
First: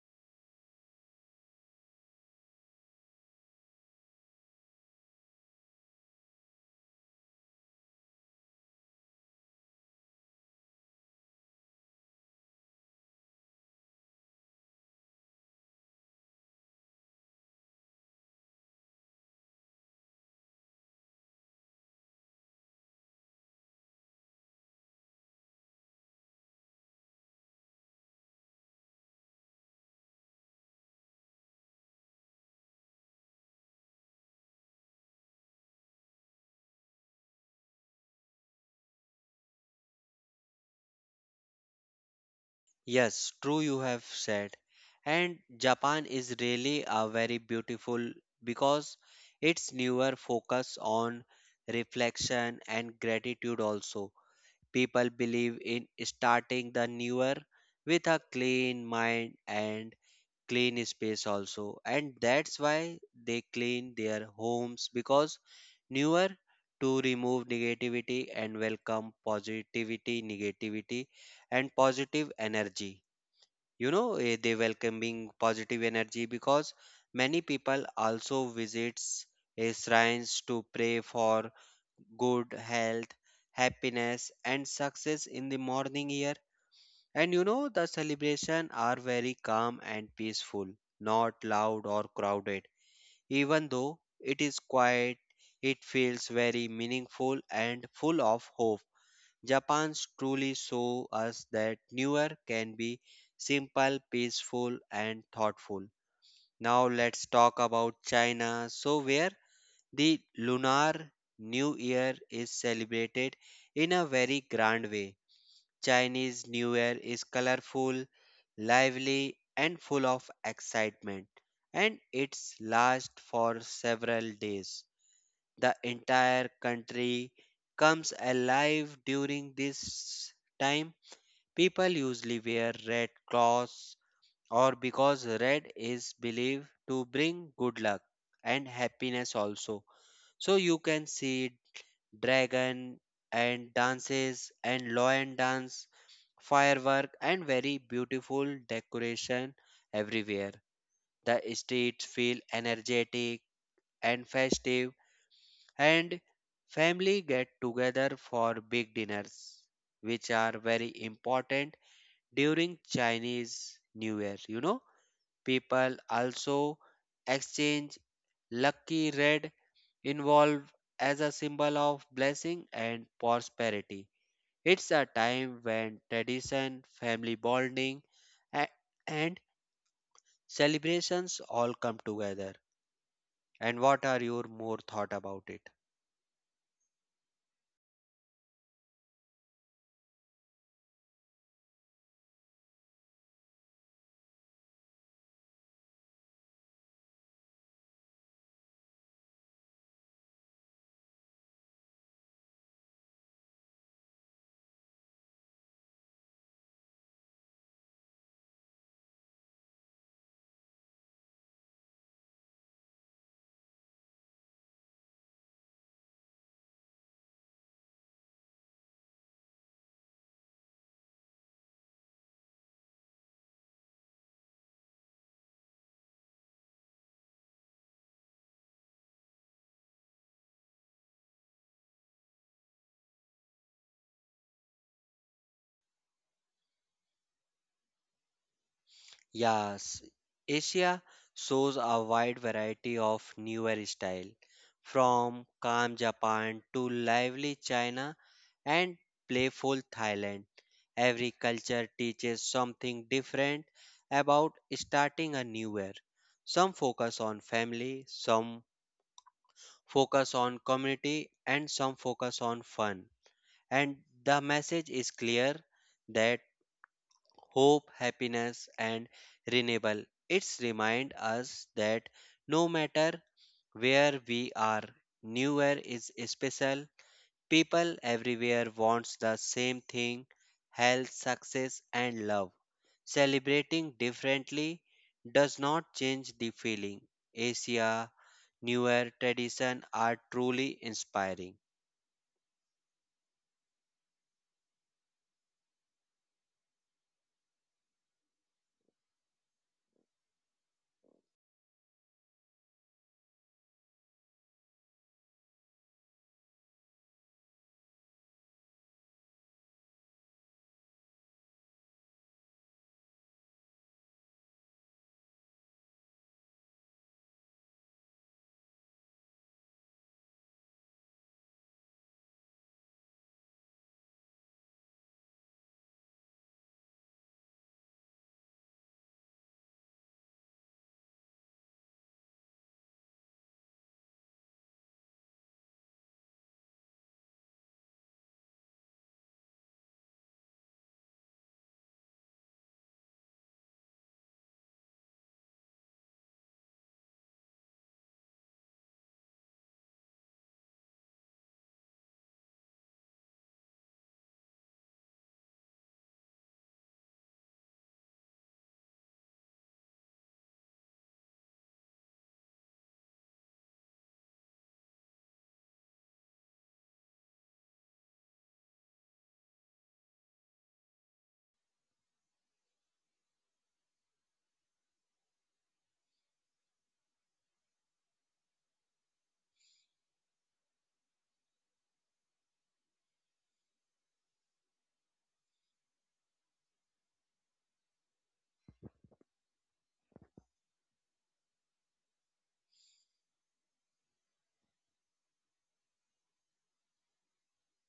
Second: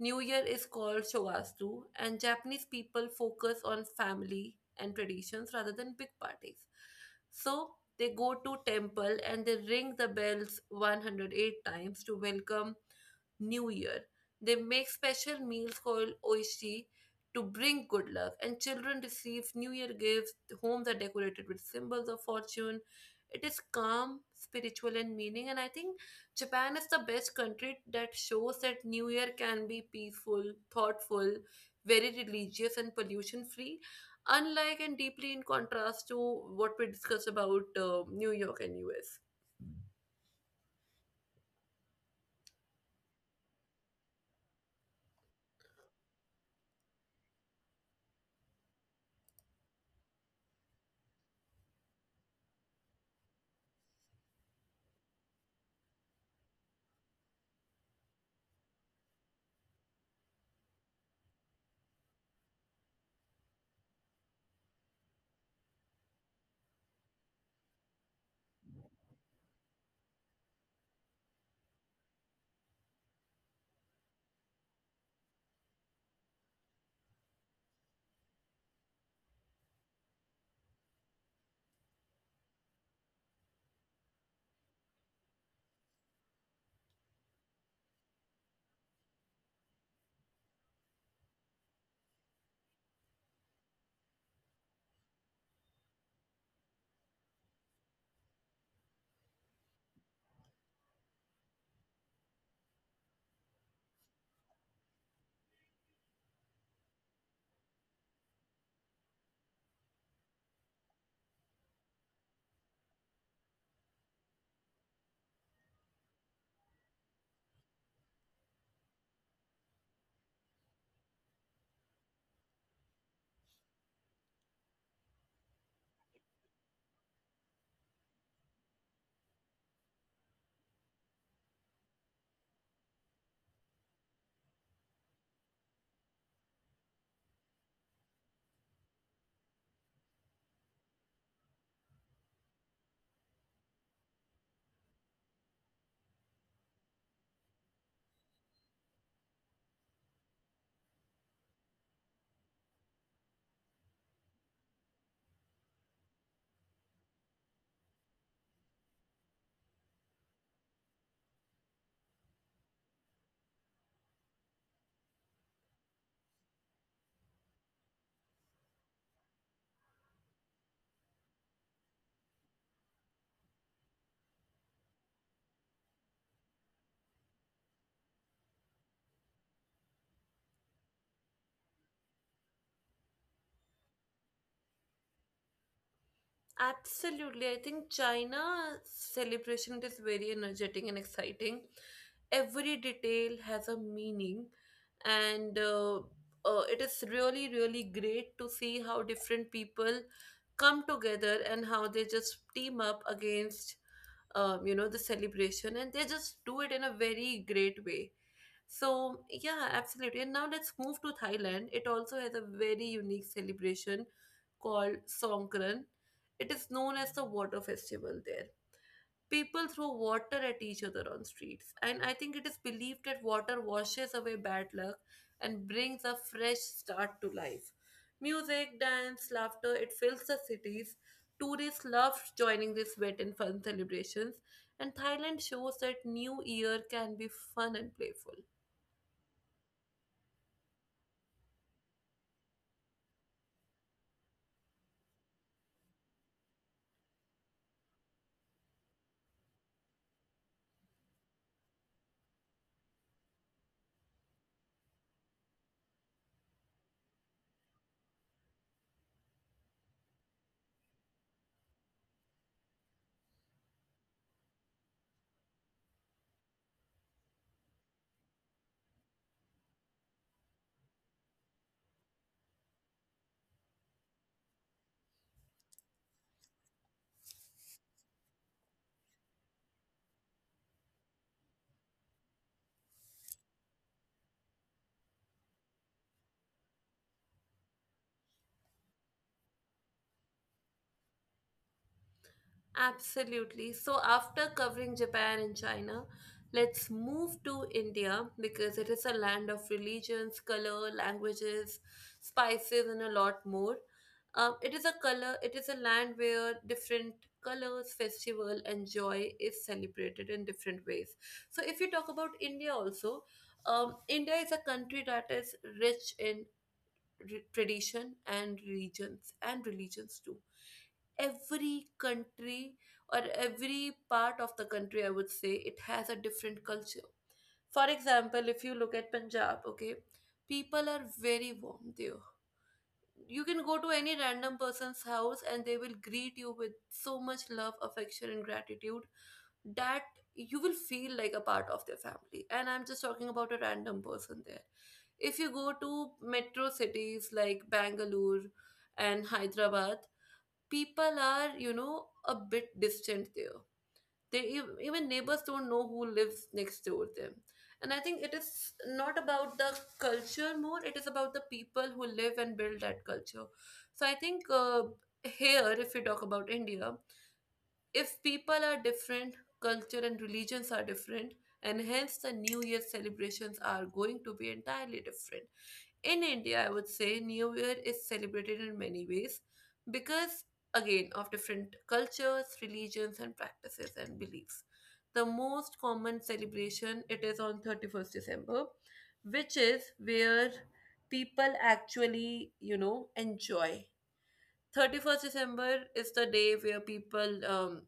S1: New Year is called Shogastu, and Japanese people focus on family and traditions rather than big parties. So they go to temple and they ring the bells one hundred eight times to welcome New Year. They make special meals called oishi to bring good luck, and children receive New Year gifts. Homes are decorated with symbols of fortune. It is calm, spiritual, and meaning. And I think Japan is the best country that shows that New Year can be peaceful, thoughtful, very religious, and pollution free. Unlike and deeply in contrast to what we discussed about, uh, New York and U S.
S2: Yes, true, you have said. And Japan is really a very beautiful because its newer focus on reflection and gratitude also. People believe in starting the newer with a clean mind and clean space also. And that's why they clean their homes because newer to remove negativity and welcome positivity, negativity and positive energy you know eh, they welcoming positive energy because many people also visits eh, shrines to pray for good health, happiness, and success in the morning here. And you know, the celebration are very calm and peaceful, not loud or crowded. Even though it is quiet, it feels very meaningful and full of hope. Japan's truly show us that newer can be simple, peaceful, and thoughtful. Now let's talk about China. So where the Lunar New Year is celebrated in a very grand way. Chinese New Year is colorful, lively, and full of excitement, and it's lasts for several days. The entire country comes alive during this time. People usually wear red clothes, or because red is believed to bring good luck and happiness also. So you can see dragon and dances and lion dance, firework, and very beautiful decoration everywhere. The streets feel energetic and festive, and family get together for big dinners, which are very important during Chinese New Year. You know, people also exchange lucky red involved as a symbol of blessing and prosperity. It's a time when tradition, family bonding, a- and celebrations all come together. And what are your more thought about it?
S1: Absolutely. I think China celebration is very energetic and exciting. Every detail has a meaning, and, uh, uh, it is really, really great to see how different people come together and how they just team up against, um, you know, the celebration, and they just do it in a very great way. So, yeah, absolutely. And now let's move to Thailand. It also has a very unique celebration called Songkran. It is known as the water festival there. People throw water at each other on streets, and I think it is believed that water washes away bad luck and brings a fresh start to life. Music, dance, laughter, it fills the cities. Tourists love joining these wet and fun celebrations, and Thailand shows that New Year can be fun and playful.
S2: Yes, Asia shows a wide variety of newer style, from calm Japan to lively China and playful Thailand. Every culture teaches something different about starting a new year. Some focus on family, some focus on community, and some focus on fun. And the message is clear that hope, happiness, and renewal. It's remind us that no matter where we are, New Year is special. People everywhere wants the same thing: health, success, and love. Celebrating differently does not change the feeling. Asia, New Year tradition are truly inspiring.
S1: Absolutely. So, after covering Japan and China, let's move to India, because it is a land of religions, color, languages, spices, and a lot more. Um, it is a color. It is a land where different colors, festival, and joy is celebrated in different ways. So, if you talk about India, also, um, India is a country that is rich in re- tradition and regions and religions too. Every country, or every part of the country I would say, it has a different culture. For example, if you look at Punjab, okay, people are very warm there. You can go to any random person's house and they will greet you with so much love, affection, and gratitude that you will feel like a part of their family. And I'm just talking about a random person there. If you go to metro cities like Bangalore and Hyderabad, people are, you know, a bit distant there. They ev- even neighbors don't know who lives next door them. And I think it is not about the culture more, it is about the people who live and build that culture. So I think uh, here, if we talk about India, if people are different, culture and religions are different, and hence the New Year celebrations are going to be entirely different. In India, I would say New Year is celebrated in many ways because, again, of different cultures, religions, and practices and beliefs. The most common celebration, it is on thirty-first December, which is where people actually, you know, enjoy. thirty-first December is the day where people um,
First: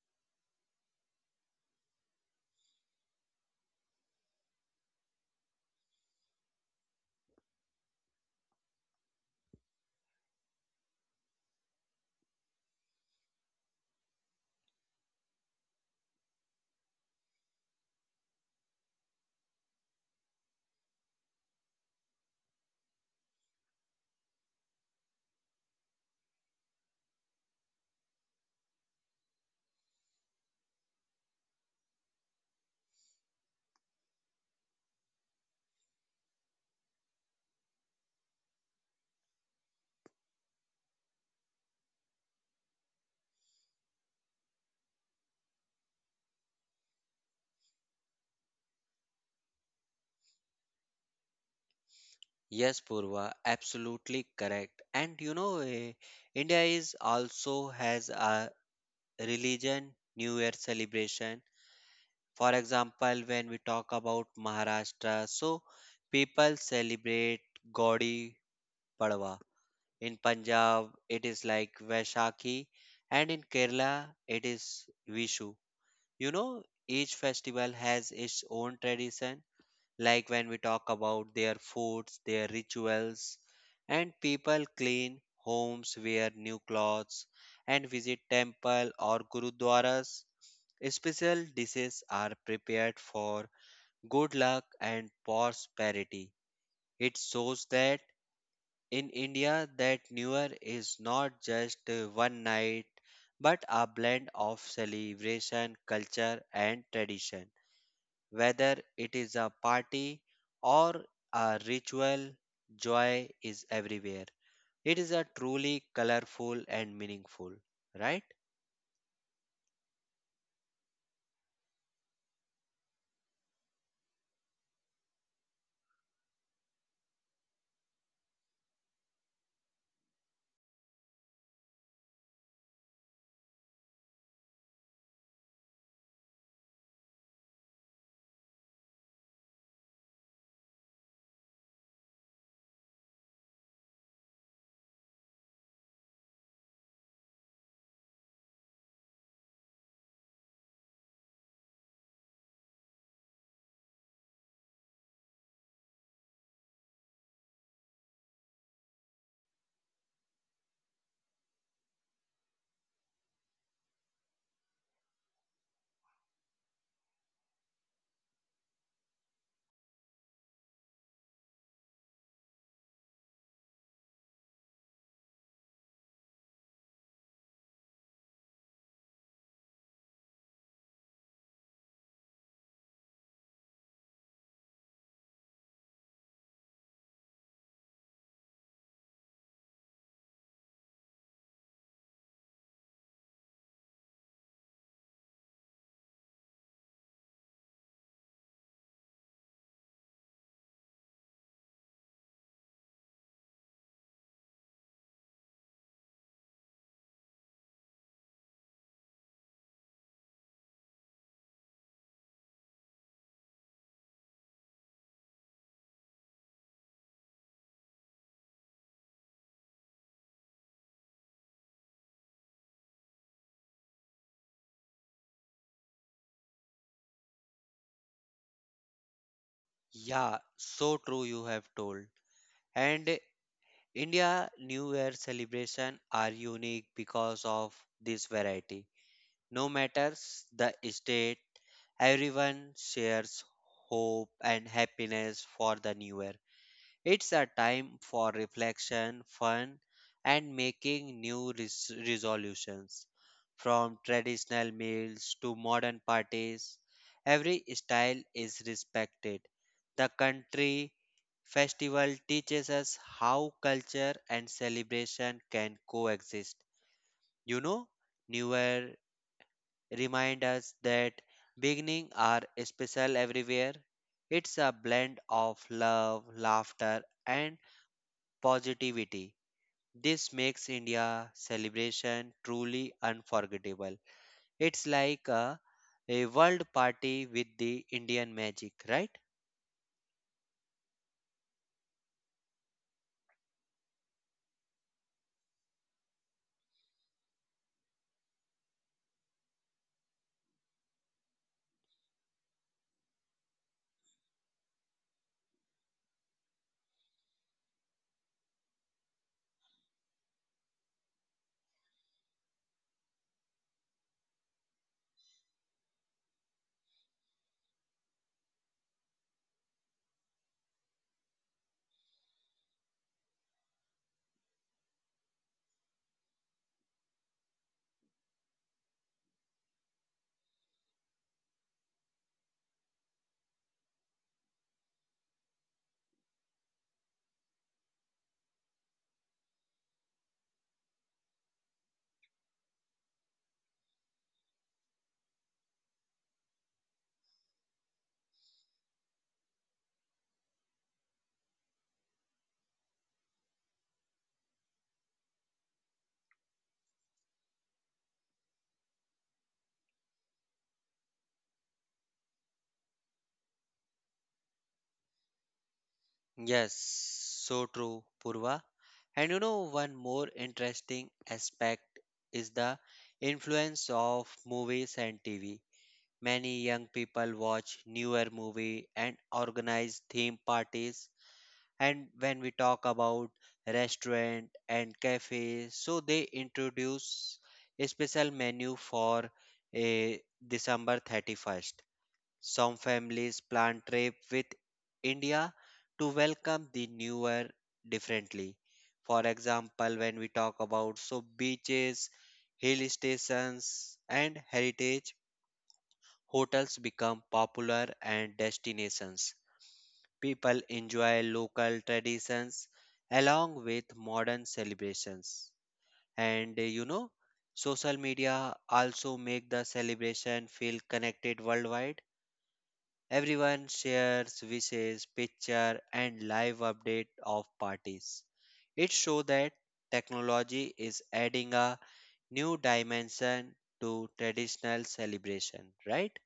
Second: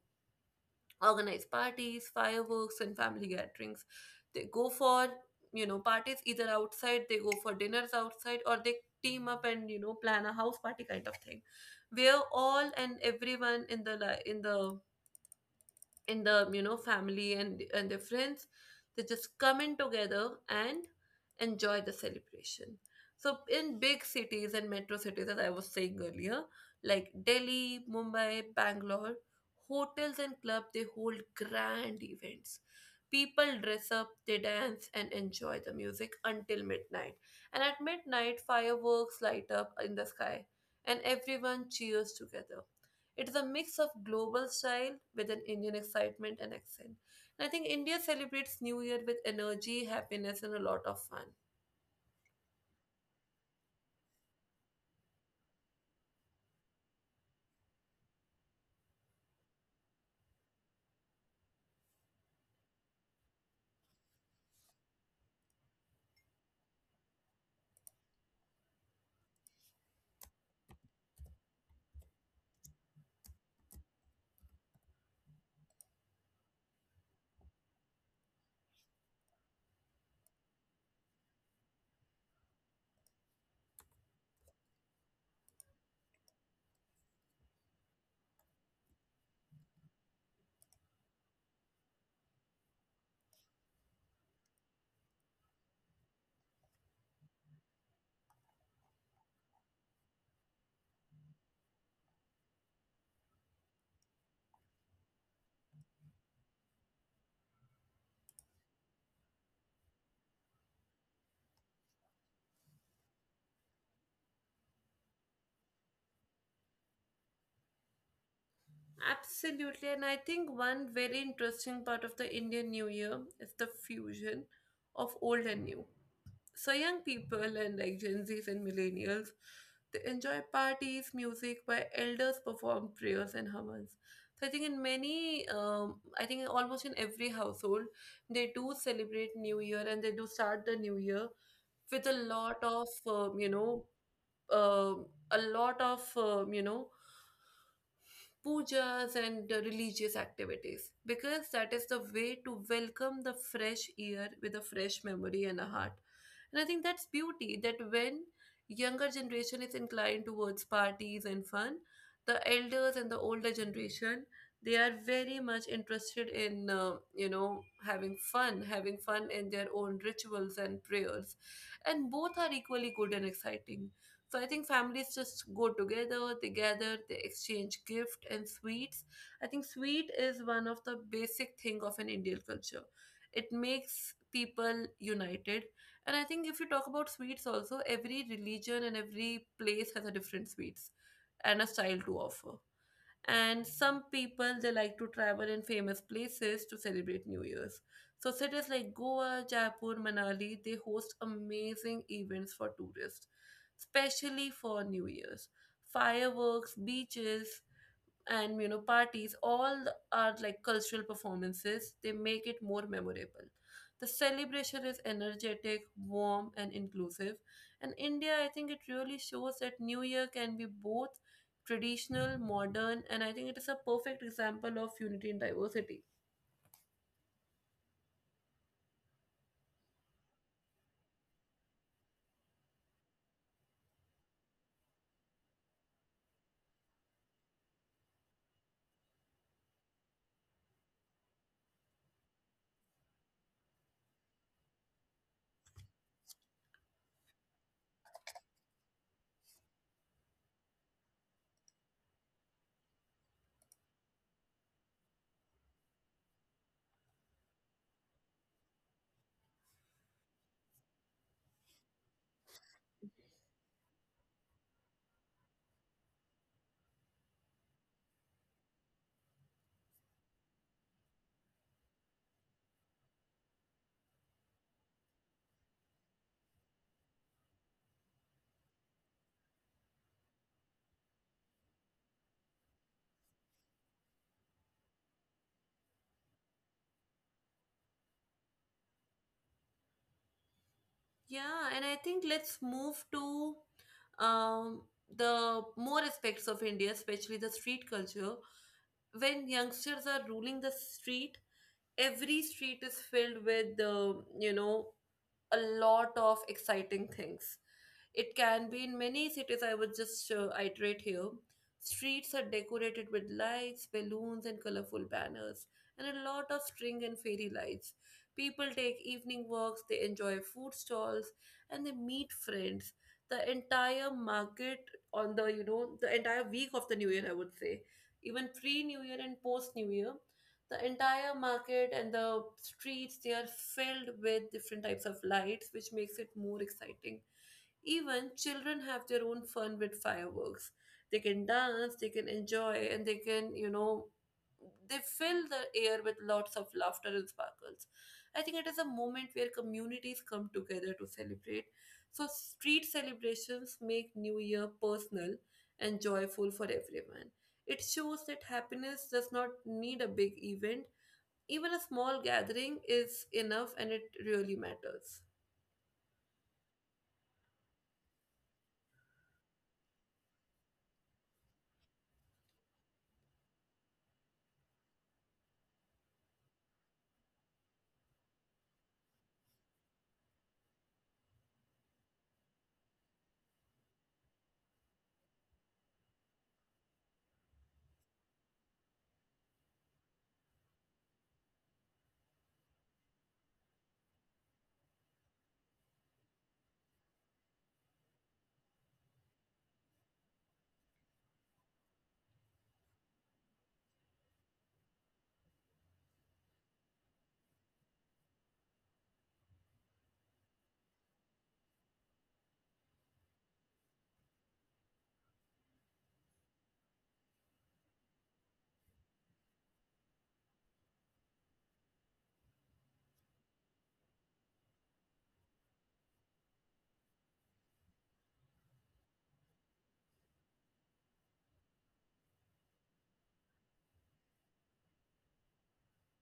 S1: organize parties, fireworks, and family gatherings. They go for, you know, parties either outside, they go for dinners outside, or they team up and, you know, plan a house party kind of thing, where all and everyone in the li- in the in the you know, family and and their friends, they just come in together and enjoy the celebration. So in big cities and metro cities, as I was saying earlier, like Delhi, Mumbai, Bangalore, hotels and clubs, they hold grand events. People dress up, they dance and enjoy the music until midnight, and at midnight fireworks light up in the sky and everyone cheers together. It is a mix of global style with an Indian excitement and accent. And I think India celebrates New Year with energy, happiness, and a lot of fun.
S2: Yes, Purva, absolutely correct. And you know, eh, India is also has a religion, New Year celebration. For example, when we talk about Maharashtra, so people celebrate Gaudi Padwa. In Punjab, it is like Vaishakhi, and in Kerala, it is Vishu. You know, each festival has its own tradition, like when we talk about their foods, their rituals, and people clean homes, wear new clothes, and visit temple or gurudwaras. Special dishes are prepared for good luck and prosperity. It shows that in India that New Year is not just uh, one night but a blend of celebration, culture, and tradition. Whether it is a party or a ritual, joy is everywhere. It is a truly colorful and meaningful, right?
S1: Absolutely, and I think one very interesting part of the Indian New Year is the fusion of old and new. So young people and like Gen Zs and millennials, they enjoy parties, music, where elders perform prayers and humans. So I think in many, um, I think almost in every household, they do celebrate New Year and they do start the New Year with a lot of um, you know, um a lot of um, you know pujas and uh, religious activities, because that is the way to welcome the fresh year with a fresh memory and a heart. And I think that's beauty, that when younger generation is inclined towards parties and fun, the elders and the older generation, they are very much interested in uh, you know, having fun, having fun in their own rituals and prayers, and both are equally good and exciting. So I think families just go together, they gather, they exchange gift and sweets. I think sweet is one of the basic thing of an Indian culture. It makes people united. And I think if you talk about sweets also, every religion and every place has a different sweets and a style to offer. And some people, they like to travel in famous places to celebrate New Year's. So cities like Goa, Jaipur, Manali, they host amazing events for tourists, especially for New Year's. Fireworks, beaches, and, you know, parties, all are like cultural performances, they make it more memorable. The celebration is energetic, warm, and inclusive. And India, I think, it really shows that New Year can be both traditional, modern, and I think it is a perfect example of unity and diversity.
S2: Yeah, so true you have told. And India New Year celebration are unique because of this variety. No matters the state, everyone shares hope and happiness for the new year. It's a time for reflection, fun, and making new res- resolutions. From traditional meals to modern parties, every style is respected. The country festival teaches us how culture and celebration can coexist. You know, New Year remind us that beginning are special everywhere. It's a blend of love, laughter, and positivity. This makes India celebration truly unforgettable. It's like a, a world party with the Indian magic, right?
S1: Yeah, and I think let's move to um, the more aspects of India, especially the street culture, when youngsters are ruling the street. Every street is filled with uh, you know a lot of exciting things. It can be in many cities, I would just uh, iterate here. Streets are decorated with lights, balloons, and colorful banners, and a lot of string and fairy lights. People take evening walks, they enjoy food stalls, and they meet friends. The entire market, on the, you know, the entire week of the New Year, I would say, even pre New Year and post New Year, the entire market and the streets, they are filled with different types of lights, which makes it more exciting. Even children have their own fun with fireworks. They can dance, they can enjoy, and they can, you know, they fill the air with lots of laughter and sparkles. I think it is a moment where communities come together to celebrate. So street celebrations make New Year personal and joyful for everyone. It shows that happiness does not need a big event, even a small gathering is enough and it really matters.
S2: Yes, so true, Purva. And you know, one more interesting aspect is the influence of movies and T V. Many young people watch newer movie and organize theme parties. And when we talk about restaurant and cafes, so they introduce a special menu for a december thirty-first. Some families plan trip with india to welcome the new year differently. For example, when we talk about, so, beaches, hill stations, and heritage hotels become popular and destinations. People enjoy local traditions along with modern celebrations. And uh, you know, social media also make the celebration feel connected worldwide. Everyone shares wishes, picture, and live update of parties. It shows that technology is adding a new dimension to traditional celebration, right?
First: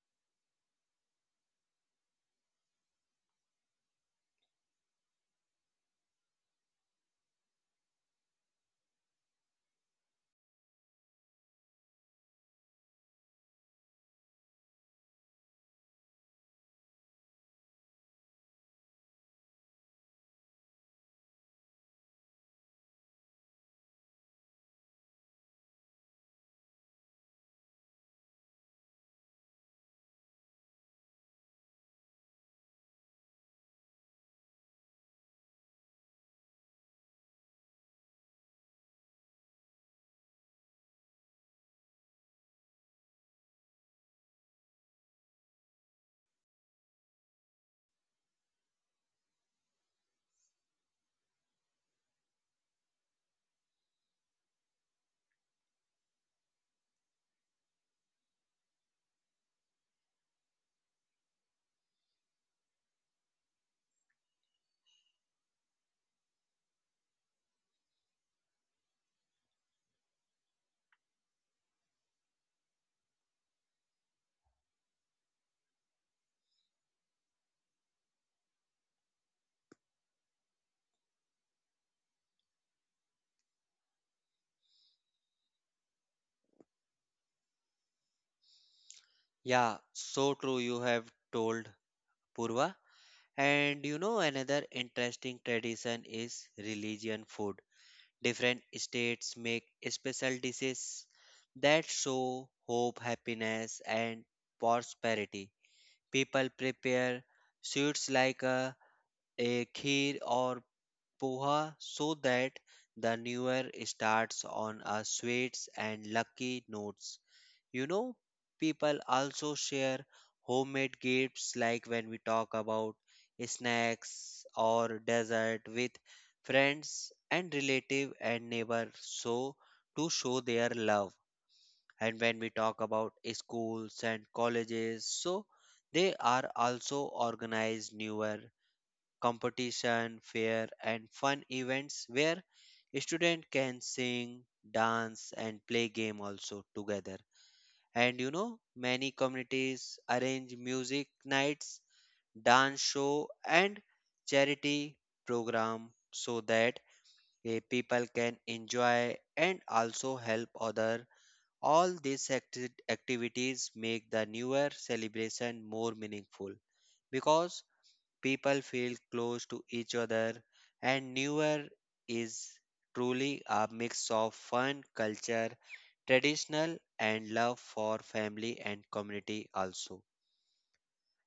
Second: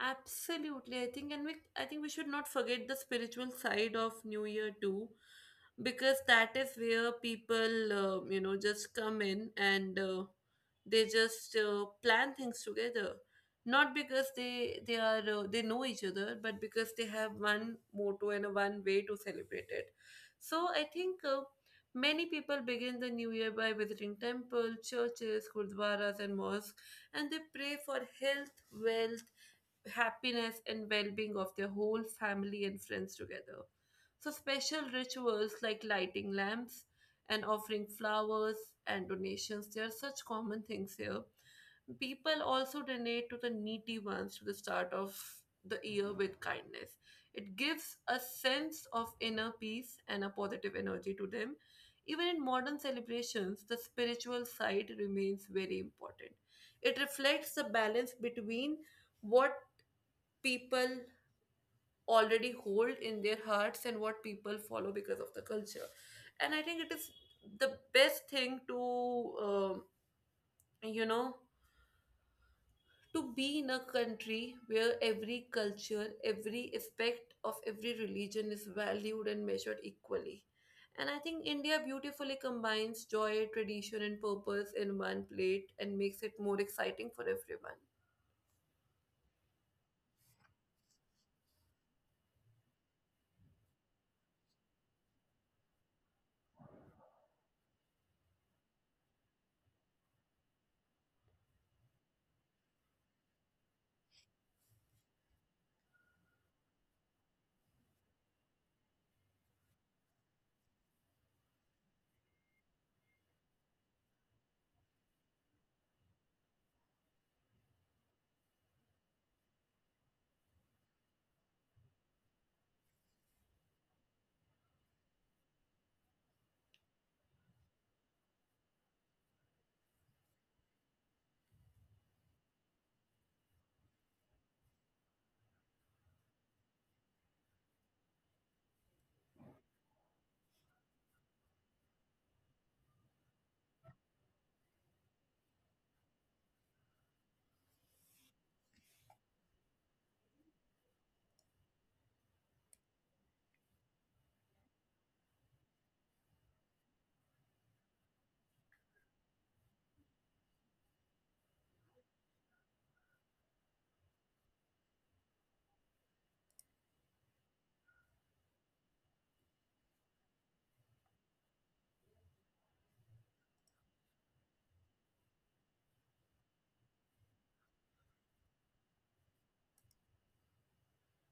S1: Absolutely, I think, and we, I think we should not forget the spiritual side of New Year too, because that is where people, uh, you know, just come in and uh, they just uh, plan things together, not because they they are uh, they know each other, but because they have one motto and a one way to celebrate it. So I think. Uh, Many people begin the new year by visiting temples, churches, gurdwaras, and mosques, and they pray for health, wealth, happiness, and well-being of their whole family and friends together. So special rituals like lighting lamps and offering flowers and donations, they are such common things here. People also donate to the needy ones, to the start of the year with kindness. It gives a sense of inner peace and a positive energy to them. Even in modern celebrations, the spiritual side remains very important. It reflects the balance between what people already hold in their hearts and what people follow because of the culture. And I think it is the best thing to, um, you know to be in a country where every culture, every aspect of every religion is valued and measured equally. And I think India beautifully combines joy, tradition, and purpose in one plate and makes it more exciting for everyone.
S2: Yeah, so true you have told, Purva. And you know, another interesting tradition is religion food. Different states make special dishes that show hope, happiness, and prosperity. People prepare sweets like a, a kheer or poha so that the new year starts on a sweets and lucky notes. You know, people also share homemade gifts like when we talk about snacks or dessert with friends and relative and neighbor so to show their love. And when we talk about schools and colleges, so they are also organized newer competition, fair, and fun events where student can sing, dance, and play game also together. And you know, many communities arrange music nights, dance show, and charity program so that eh, people can enjoy and also help other. All these acti- activities make the newer celebration more meaningful because people feel close to each other, and newer is truly a mix of fun, culture, traditional, and love for family and community also.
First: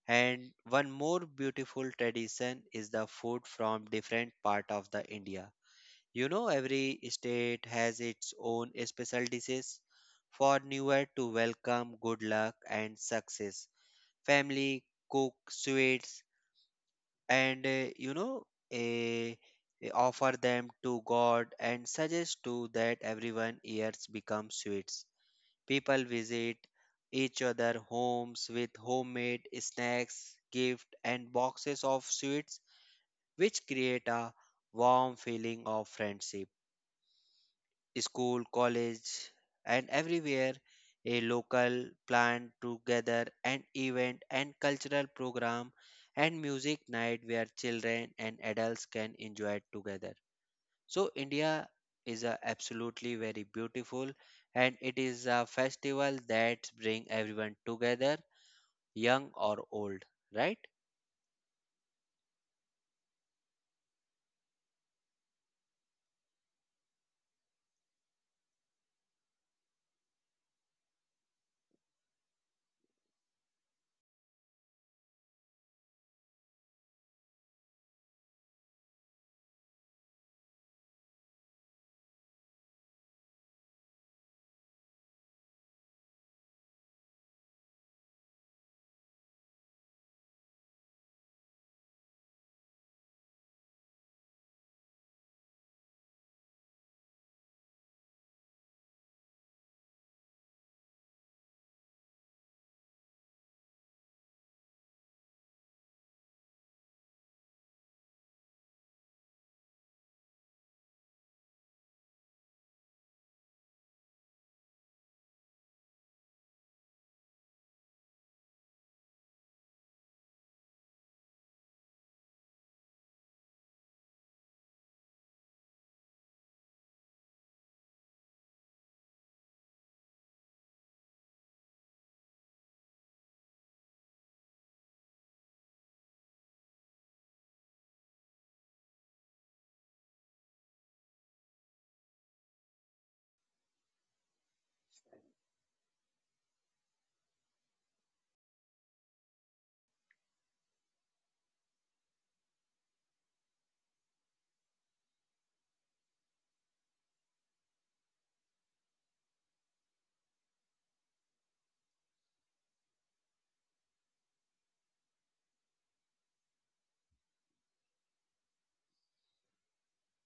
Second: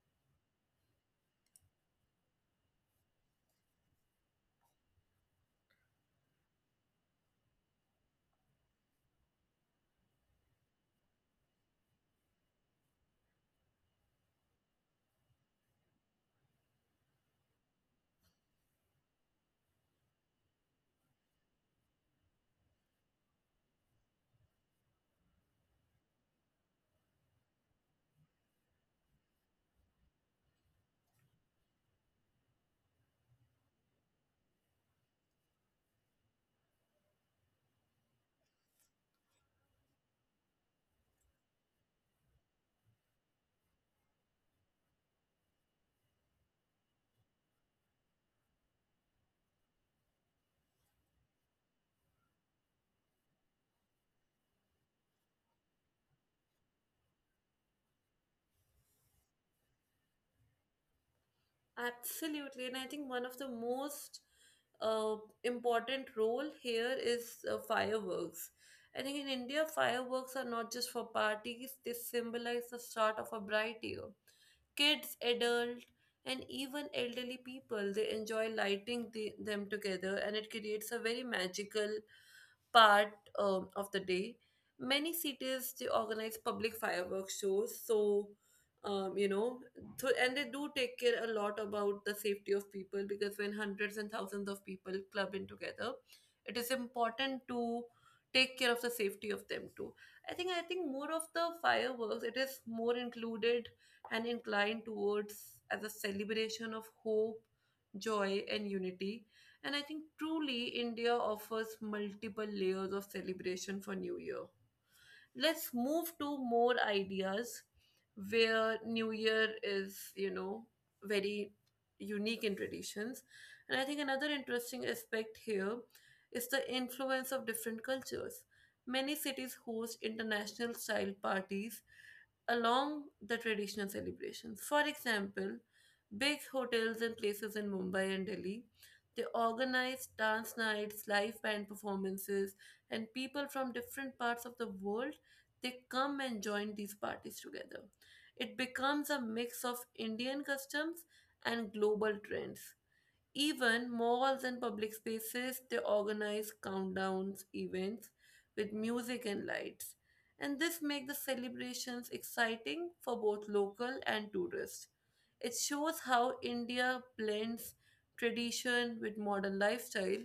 S2: And one more beautiful tradition is the food from different part of the India. You know, every state has its own special dishes for newer to welcome good luck and success. Family cook sweets and uh, you know a, a offer them to god and suggest to that everyone ears become sweets. People visit each other homes with homemade snacks, gift, and boxes of sweets, which create a warm feeling of friendship. School, college, and everywhere a local plant together and event and cultural program and music night where children and adults can enjoy it together. So India is a absolutely very beautiful and it is a festival that bring everyone together, young or old, right?
S1: Absolutely, and I think one of the most uh, important role here is uh, fireworks. I think in India, fireworks are not just for parties; they symbolize the start of a bright year. Kids, adult, and even elderly people, they enjoy lighting the, them together, and it creates a very magical part um, of the day. Many cities, they organize public fireworks shows. So, um, you know so, and they do take care a lot about the safety of people, because when hundreds and thousands of people club in together, it is important to take care of the safety of them too. I think i think more of the fireworks, it is more included and inclined towards as a celebration of hope, joy, and unity. And I think truly India offers multiple layers of celebration for New Year. Let's move to more ideas, where New Year is, you know, very unique in traditions. And I think another interesting aspect here is the influence of different cultures. Many cities host international style parties along the traditional celebrations. For example, big hotels and places in Mumbai and Delhi, they organize dance nights, live band performances, and people from different parts of the world, they come and join these parties together. It becomes a mix of Indian customs and global trends. Even malls and public spaces, they organize countdowns events with music and lights. And this makes the celebrations exciting for both local and tourists. It shows how India blends tradition with modern lifestyle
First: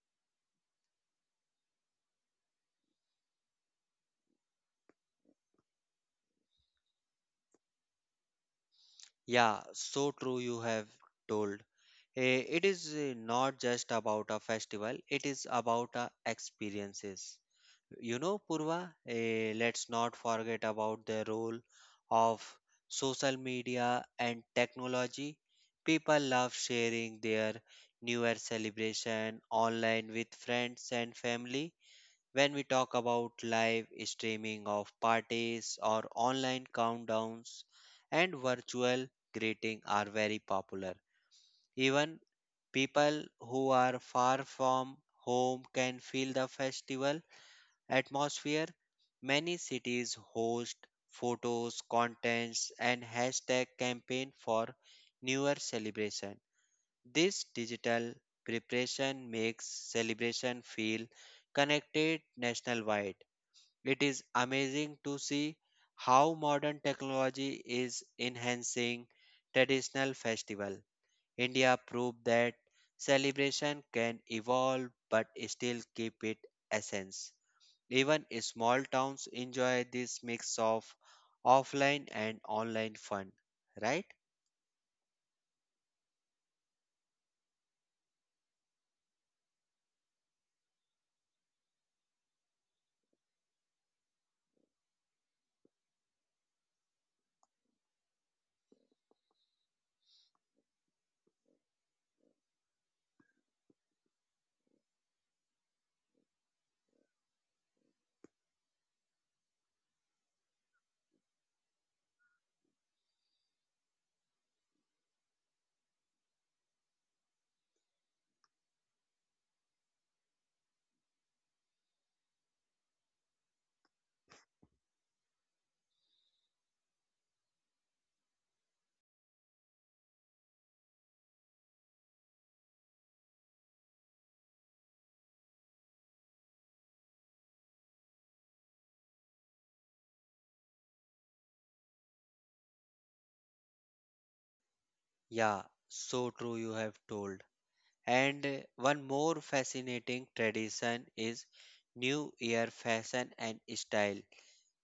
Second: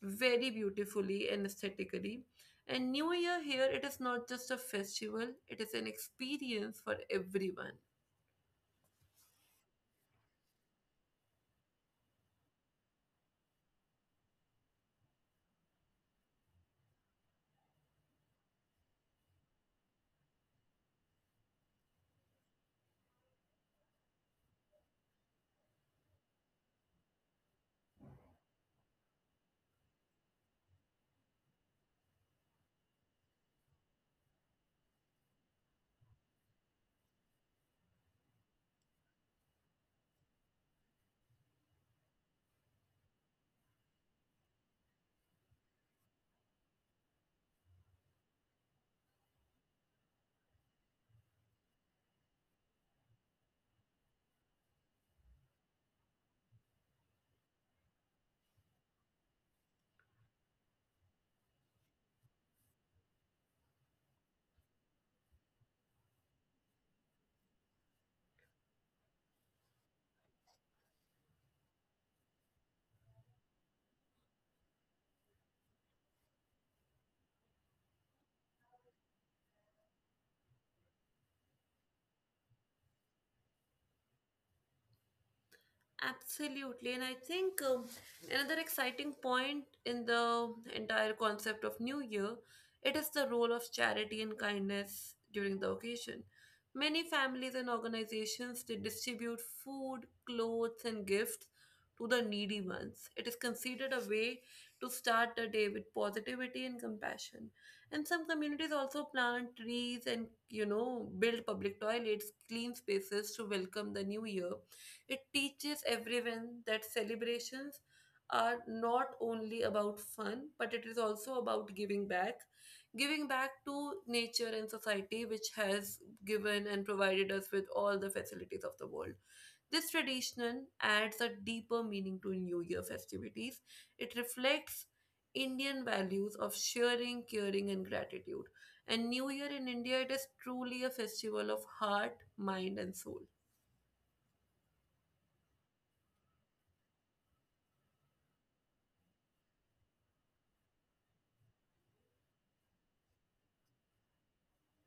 S1: very beautifully and aesthetically. And New Year here, it is not just a festival, it is an experience for everyone.
S2: Yeah, so true you have told. Eh, It is eh, not just about a festival, it is about uh, experiences. You know, Purva, eh, let's not forget about the role of social media and technology. People love sharing their New Year celebration online with friends and family when we talk about live streaming of parties or online countdowns, and virtual greeting are very popular. Even people who are far from home can feel the festival atmosphere. Many cities host photos, contents, and hashtag campaign for New Year celebration. This digital preparation makes celebration feel connected nationwide. It is amazing to see how modern technology is enhancing traditional festival. India proved that celebration can evolve but still keep its essence. Even small towns enjoy this mix of offline and online fun, right?
S1: Absolutely. And I think um, another exciting point in the entire concept of New Year, it is the role of charity and kindness during the occasion. Many families and organizations, they distribute food, clothes, and gifts to the needy ones. It is considered a way to start the day with positivity and compassion. And some communities also plant trees and you know build public toilets, clean spaces to welcome the new year. It teaches everyone that celebrations are not only about fun, but it is also about giving back. Giving back to nature and society, which has given and provided us with all the facilities of the world. This tradition adds a deeper meaning to New Year festivities. It reflects Indian values of sharing, caring, and gratitude. And New Year in India, it is truly a festival of heart, mind, and soul.
S2: Yeah, so true you have told. And uh, One more fascinating tradition is New Year fashion and style.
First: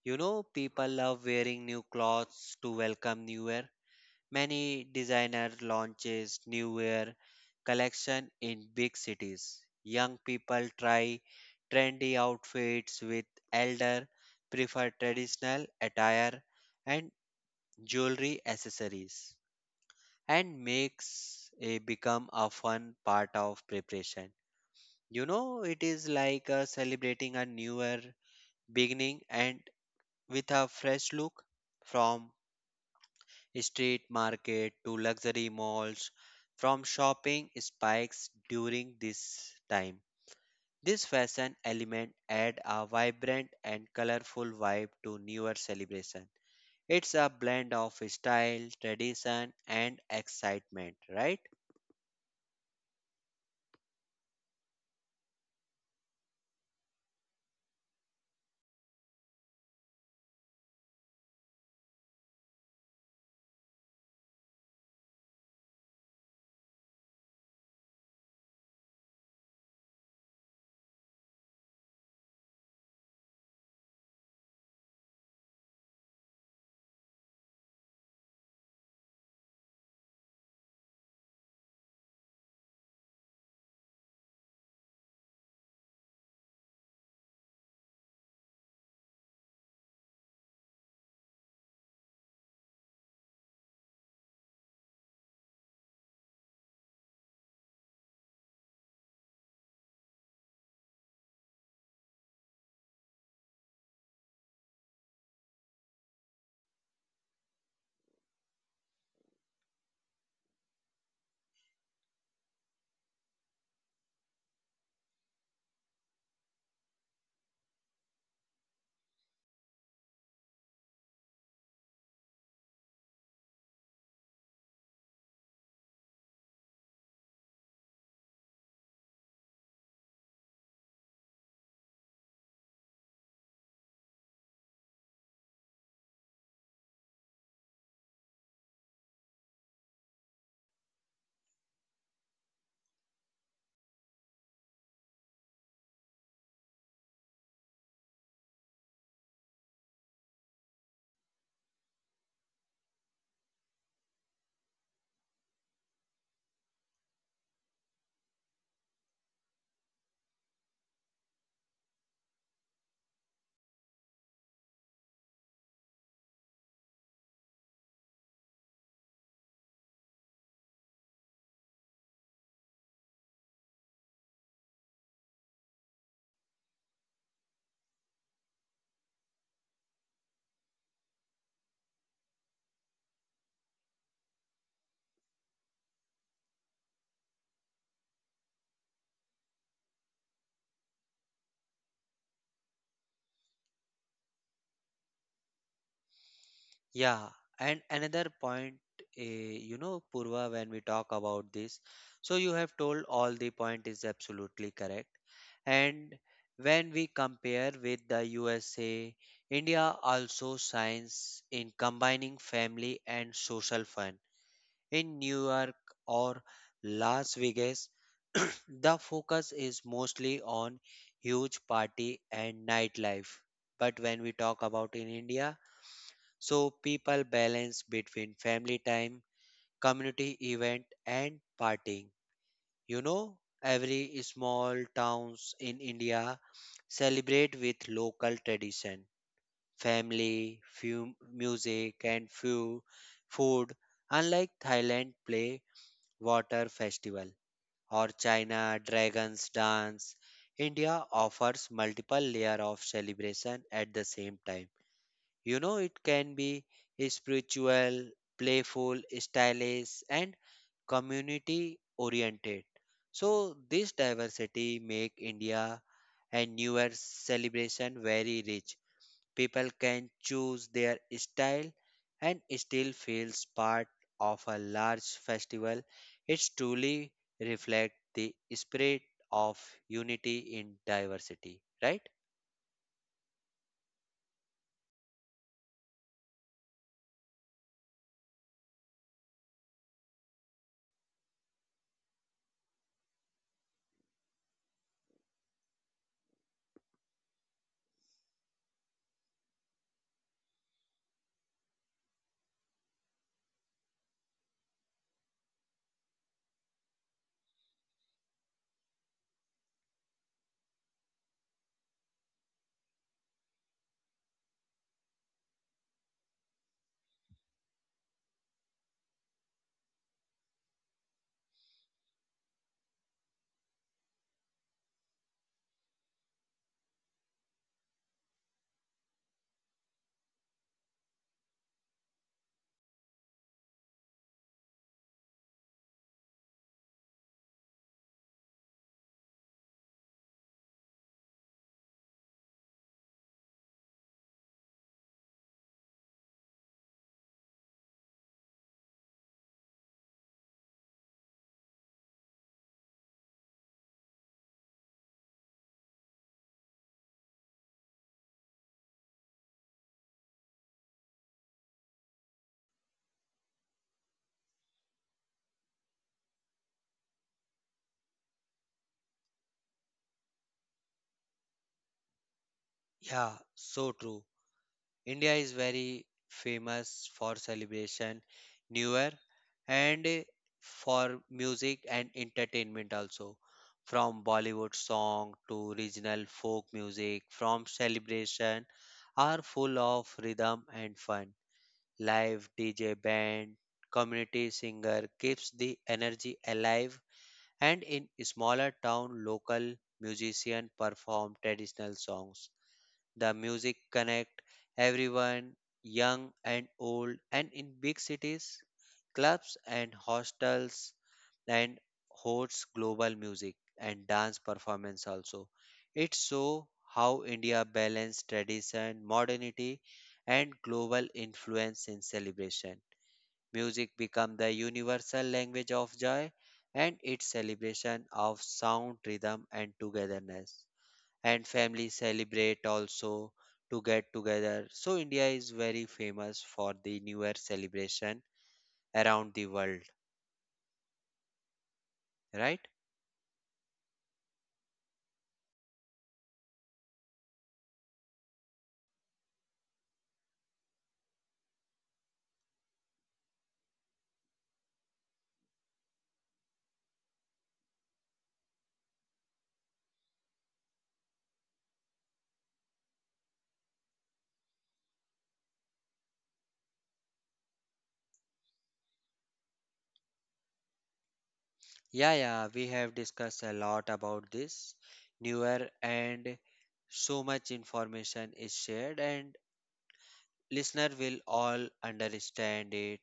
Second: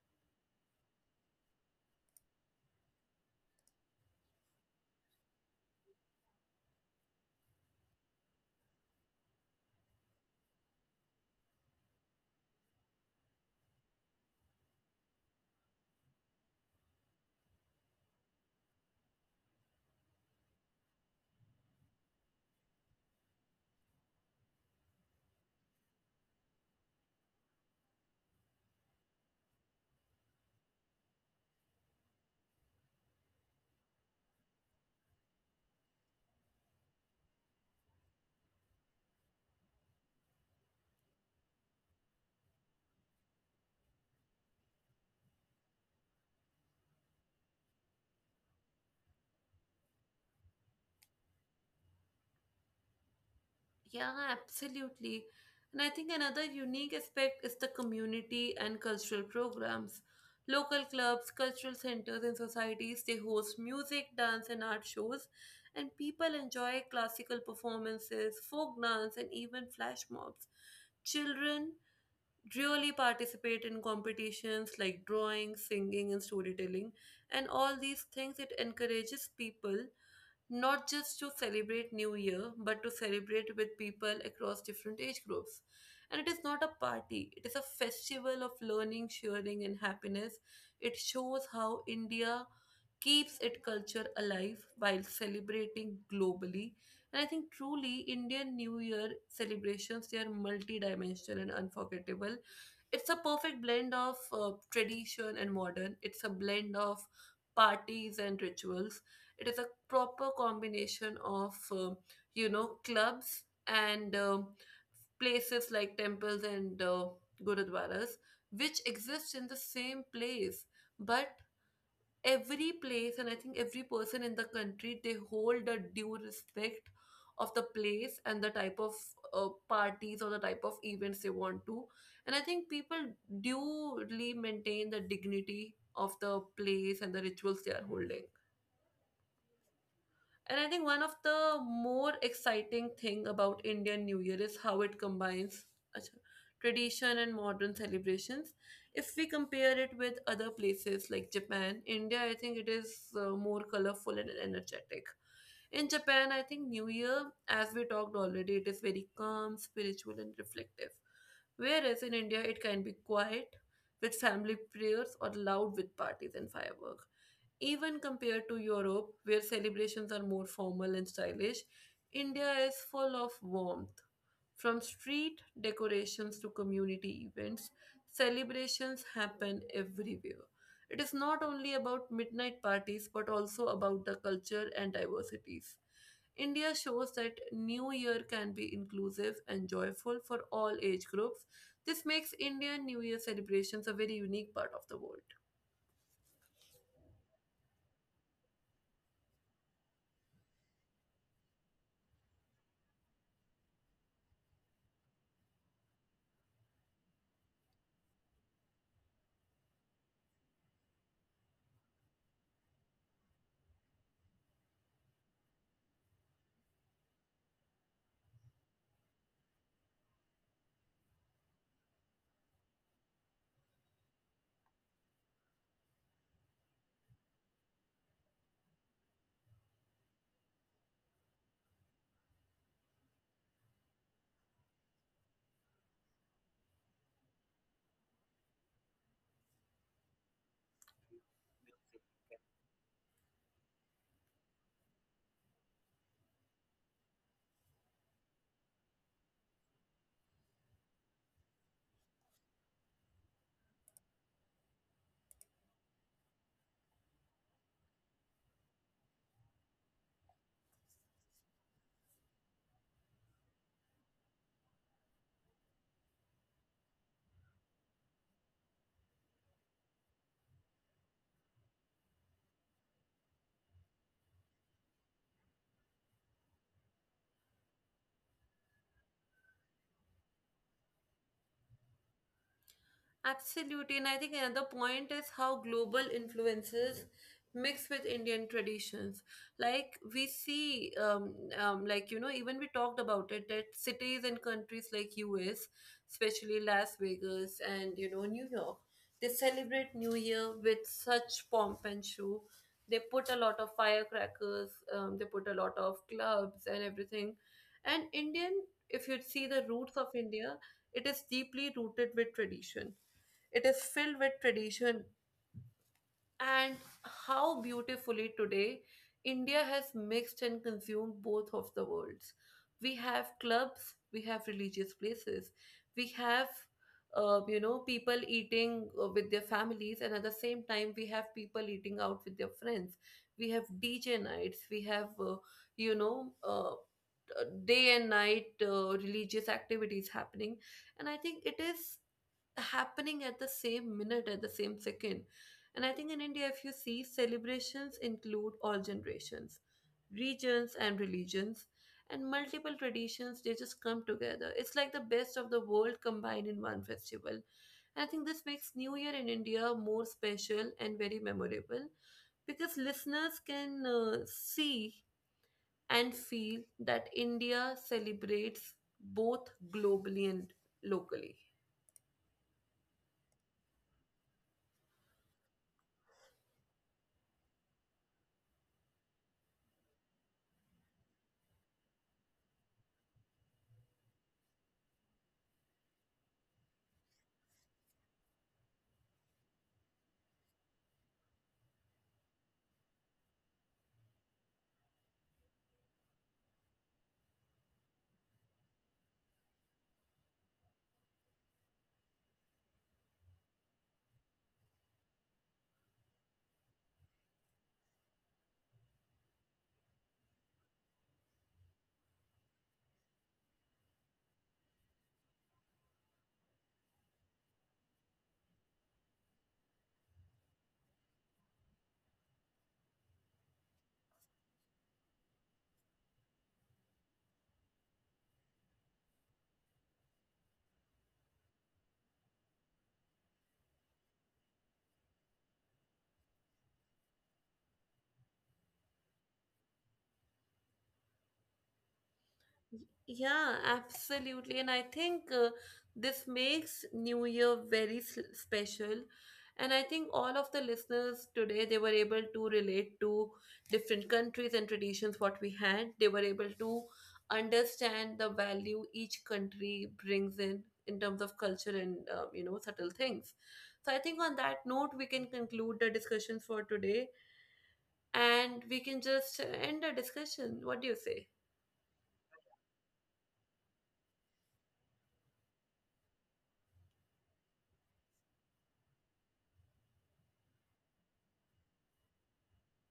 S2: You know, people love wearing new clothes to welcome new year. Many designer launches new year collection in big cities. Young people try trendy outfits with elder prefer traditional attire, and jewelry accessories and makes a become a fun part of preparation. You know, it is like uh, celebrating a newer beginning and with a fresh look. From street market to luxury malls, from shopping spikes during this time. This fashion element add a vibrant and colorful vibe to newer celebration. It's a blend of style, tradition, and excitement, right?
S1: Yeah, absolutely. And I think another unique aspect is the community and cultural programs. Local clubs, cultural centers, and societies they host music, dance, and art shows, and people enjoy classical performances, folk dance, and even flash mobs. Children really participate in competitions like drawing, singing, and storytelling, and all these things it encourages people not just to celebrate New Year, but to celebrate with people across different age groups. And it is not a party, it is a festival of learning, sharing, and happiness. It shows how India keeps its culture alive while celebrating globally. And I think truly Indian New Year celebrations they are multi-dimensional and unforgettable. It's a perfect blend of uh, tradition and modern. It's a blend of parties and rituals. It is a proper combination of um you know clubs and um places like temples and uh, gurudwaras, which exist in the same place, but every place, and I think every person in the country they hold a due respect of the place and the type of uh, parties or the type of events they want to, and I think people duly maintain the dignity of the place and the rituals they are holding. And I think one of the more exciting thing about Indian New Year is how it combines अच्छा, tradition and modern celebrations. If we compare it with other places like Japan, India, I think it is uh, more colorful and energetic. In Japan, I think New Year, as we talked already, it is very calm, spiritual, and reflective. Whereas in India, it can be quiet with family prayers or loud with parties and fireworks. Even compared to Europe, where celebrations are more formal and stylish, India is full of warmth. From street decorations to community events, celebrations happen everywhere. It is not only about midnight parties but also about the culture and diversities. India shows that New Year can be inclusive and joyful for all age groups. This makes Indian New Year celebrations a very unique part of the world.
S2: Yeah, and another point, eh, you know, Purva, when we talk about this, so you have told all the point is absolutely correct. And when we compare with the U S A, India also shines in combining family and social fun. In New York or Las Vegas, the focus is mostly on huge party and nightlife. But when we talk about in India, so people balance between family time, community event, and partying. You know, every small towns in India celebrate with local tradition, family, few music, and few food, unlike Thailand play water festival or China dragons dance. India offers multiple layer of celebration at the same time. You know, it can be spiritual, playful, stylish, and community oriented. So, this diversity make India and New Year's celebration very rich. People can choose their style and still feels part of a large festival. It truly reflects the spirit of unity in diversity, right?
S1: Absolutely, and I think another point is how global influences mix with Indian traditions. Like we see, um, um, like you know, even we talked about it that cities and countries like U S, especially Las Vegas and you know New York, they celebrate New Year with such pomp and show. They put a lot of firecrackers. Um, they put a lot of clubs and everything. And Indian, if you see the roots of India, it is deeply rooted with tradition, it is filled with tradition, and how beautifully today India has mixed and consumed both of the worlds. We have clubs, we have religious places, we have uh, you know people eating uh, with their families, and at the same time we have people eating out with their friends. We have D J nights, we have uh, you know uh, uh, day and night uh, religious activities happening, and I think it is happening at the same minute, at the same second. And I think in India, if you see, celebrations include all generations, regions, and religions, and multiple traditions, they just come together. It's like the best of the world combined in one festival. And I think this makes New Year in India more special and very memorable because listeners can uh, see and feel that India celebrates both globally and locally.
S2: Yeah, so true. India is very famous for celebration, New Year, and eh, for music and entertainment also. From Bollywood song to regional folk music, from celebration are full of rhythm and fun. Live D J band, community singer keeps the energy alive, and in smaller town, local musician perform traditional songs. The music connect everyone, young and old, and in big cities, clubs and hostels and hosts global music and dance performance also. It show how India balance tradition, modernity, and global influence in celebration. Music become the universal language of joy and its celebration of sound, rhythm, and togetherness and family celebrate also to get together. So India is very famous for the New Year celebration around the world, right?
S1: Yeah, absolutely. And I think uh, this makes New Year very s- special. And I think all of the listeners today, they were able to relate to different countries and traditions what we had. They were able to understand the value each country brings in in terms of culture and uh, you know subtle things. So I think on that note, we can conclude the discussion for today, and we can just end the discussion. What do you say?
S2: Yeah, yeah, we have discussed a lot about this New Year and so much information is shared, and listener will all understand it.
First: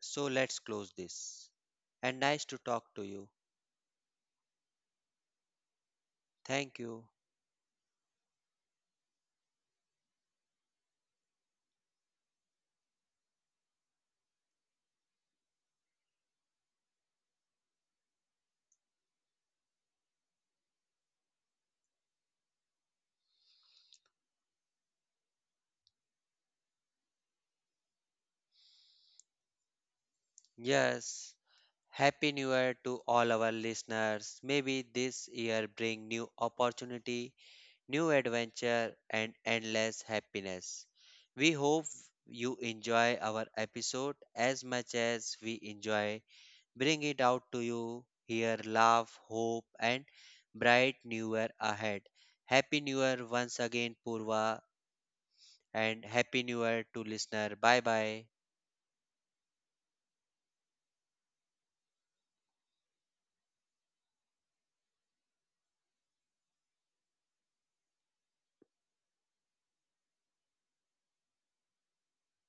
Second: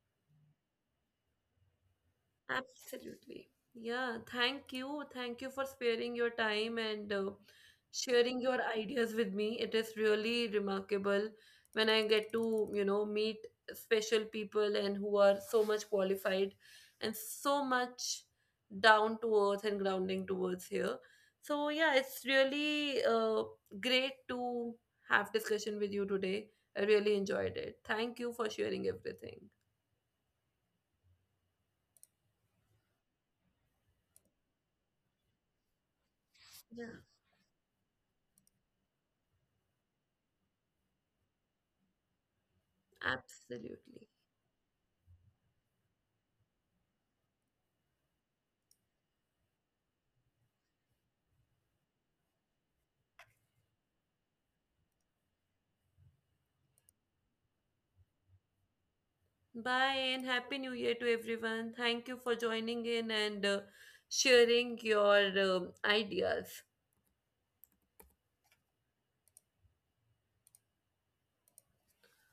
S2: So let's close this. And nice to talk to you.
S1: Absolutely. Yeah, thank you. Thank you for sparing your
S2: Thank
S1: time
S2: you.
S1: and uh, sharing your ideas with me. It is really remarkable when I get to, you know, meet special people and who are so much qualified and so much down to earth and grounding towards here. So yeah, it's really uh, great to have discussion with you today. I really enjoyed it. Thank you for sharing everything.
S2: Yes. Happy New Year to all our listeners. Maybe this year bring new opportunity,
S1: Yeah,
S2: new adventure, and endless happiness. We hope you enjoy our episode as much
S1: absolutely.
S2: as we enjoy bring it out to you here love, hope, and bright new year ahead. Happy New Year once again, Purva, and happy new year to listener. Bye bye.
S1: Bye and Happy New Year to everyone. Thank you for joining in and uh, sharing your um ideas.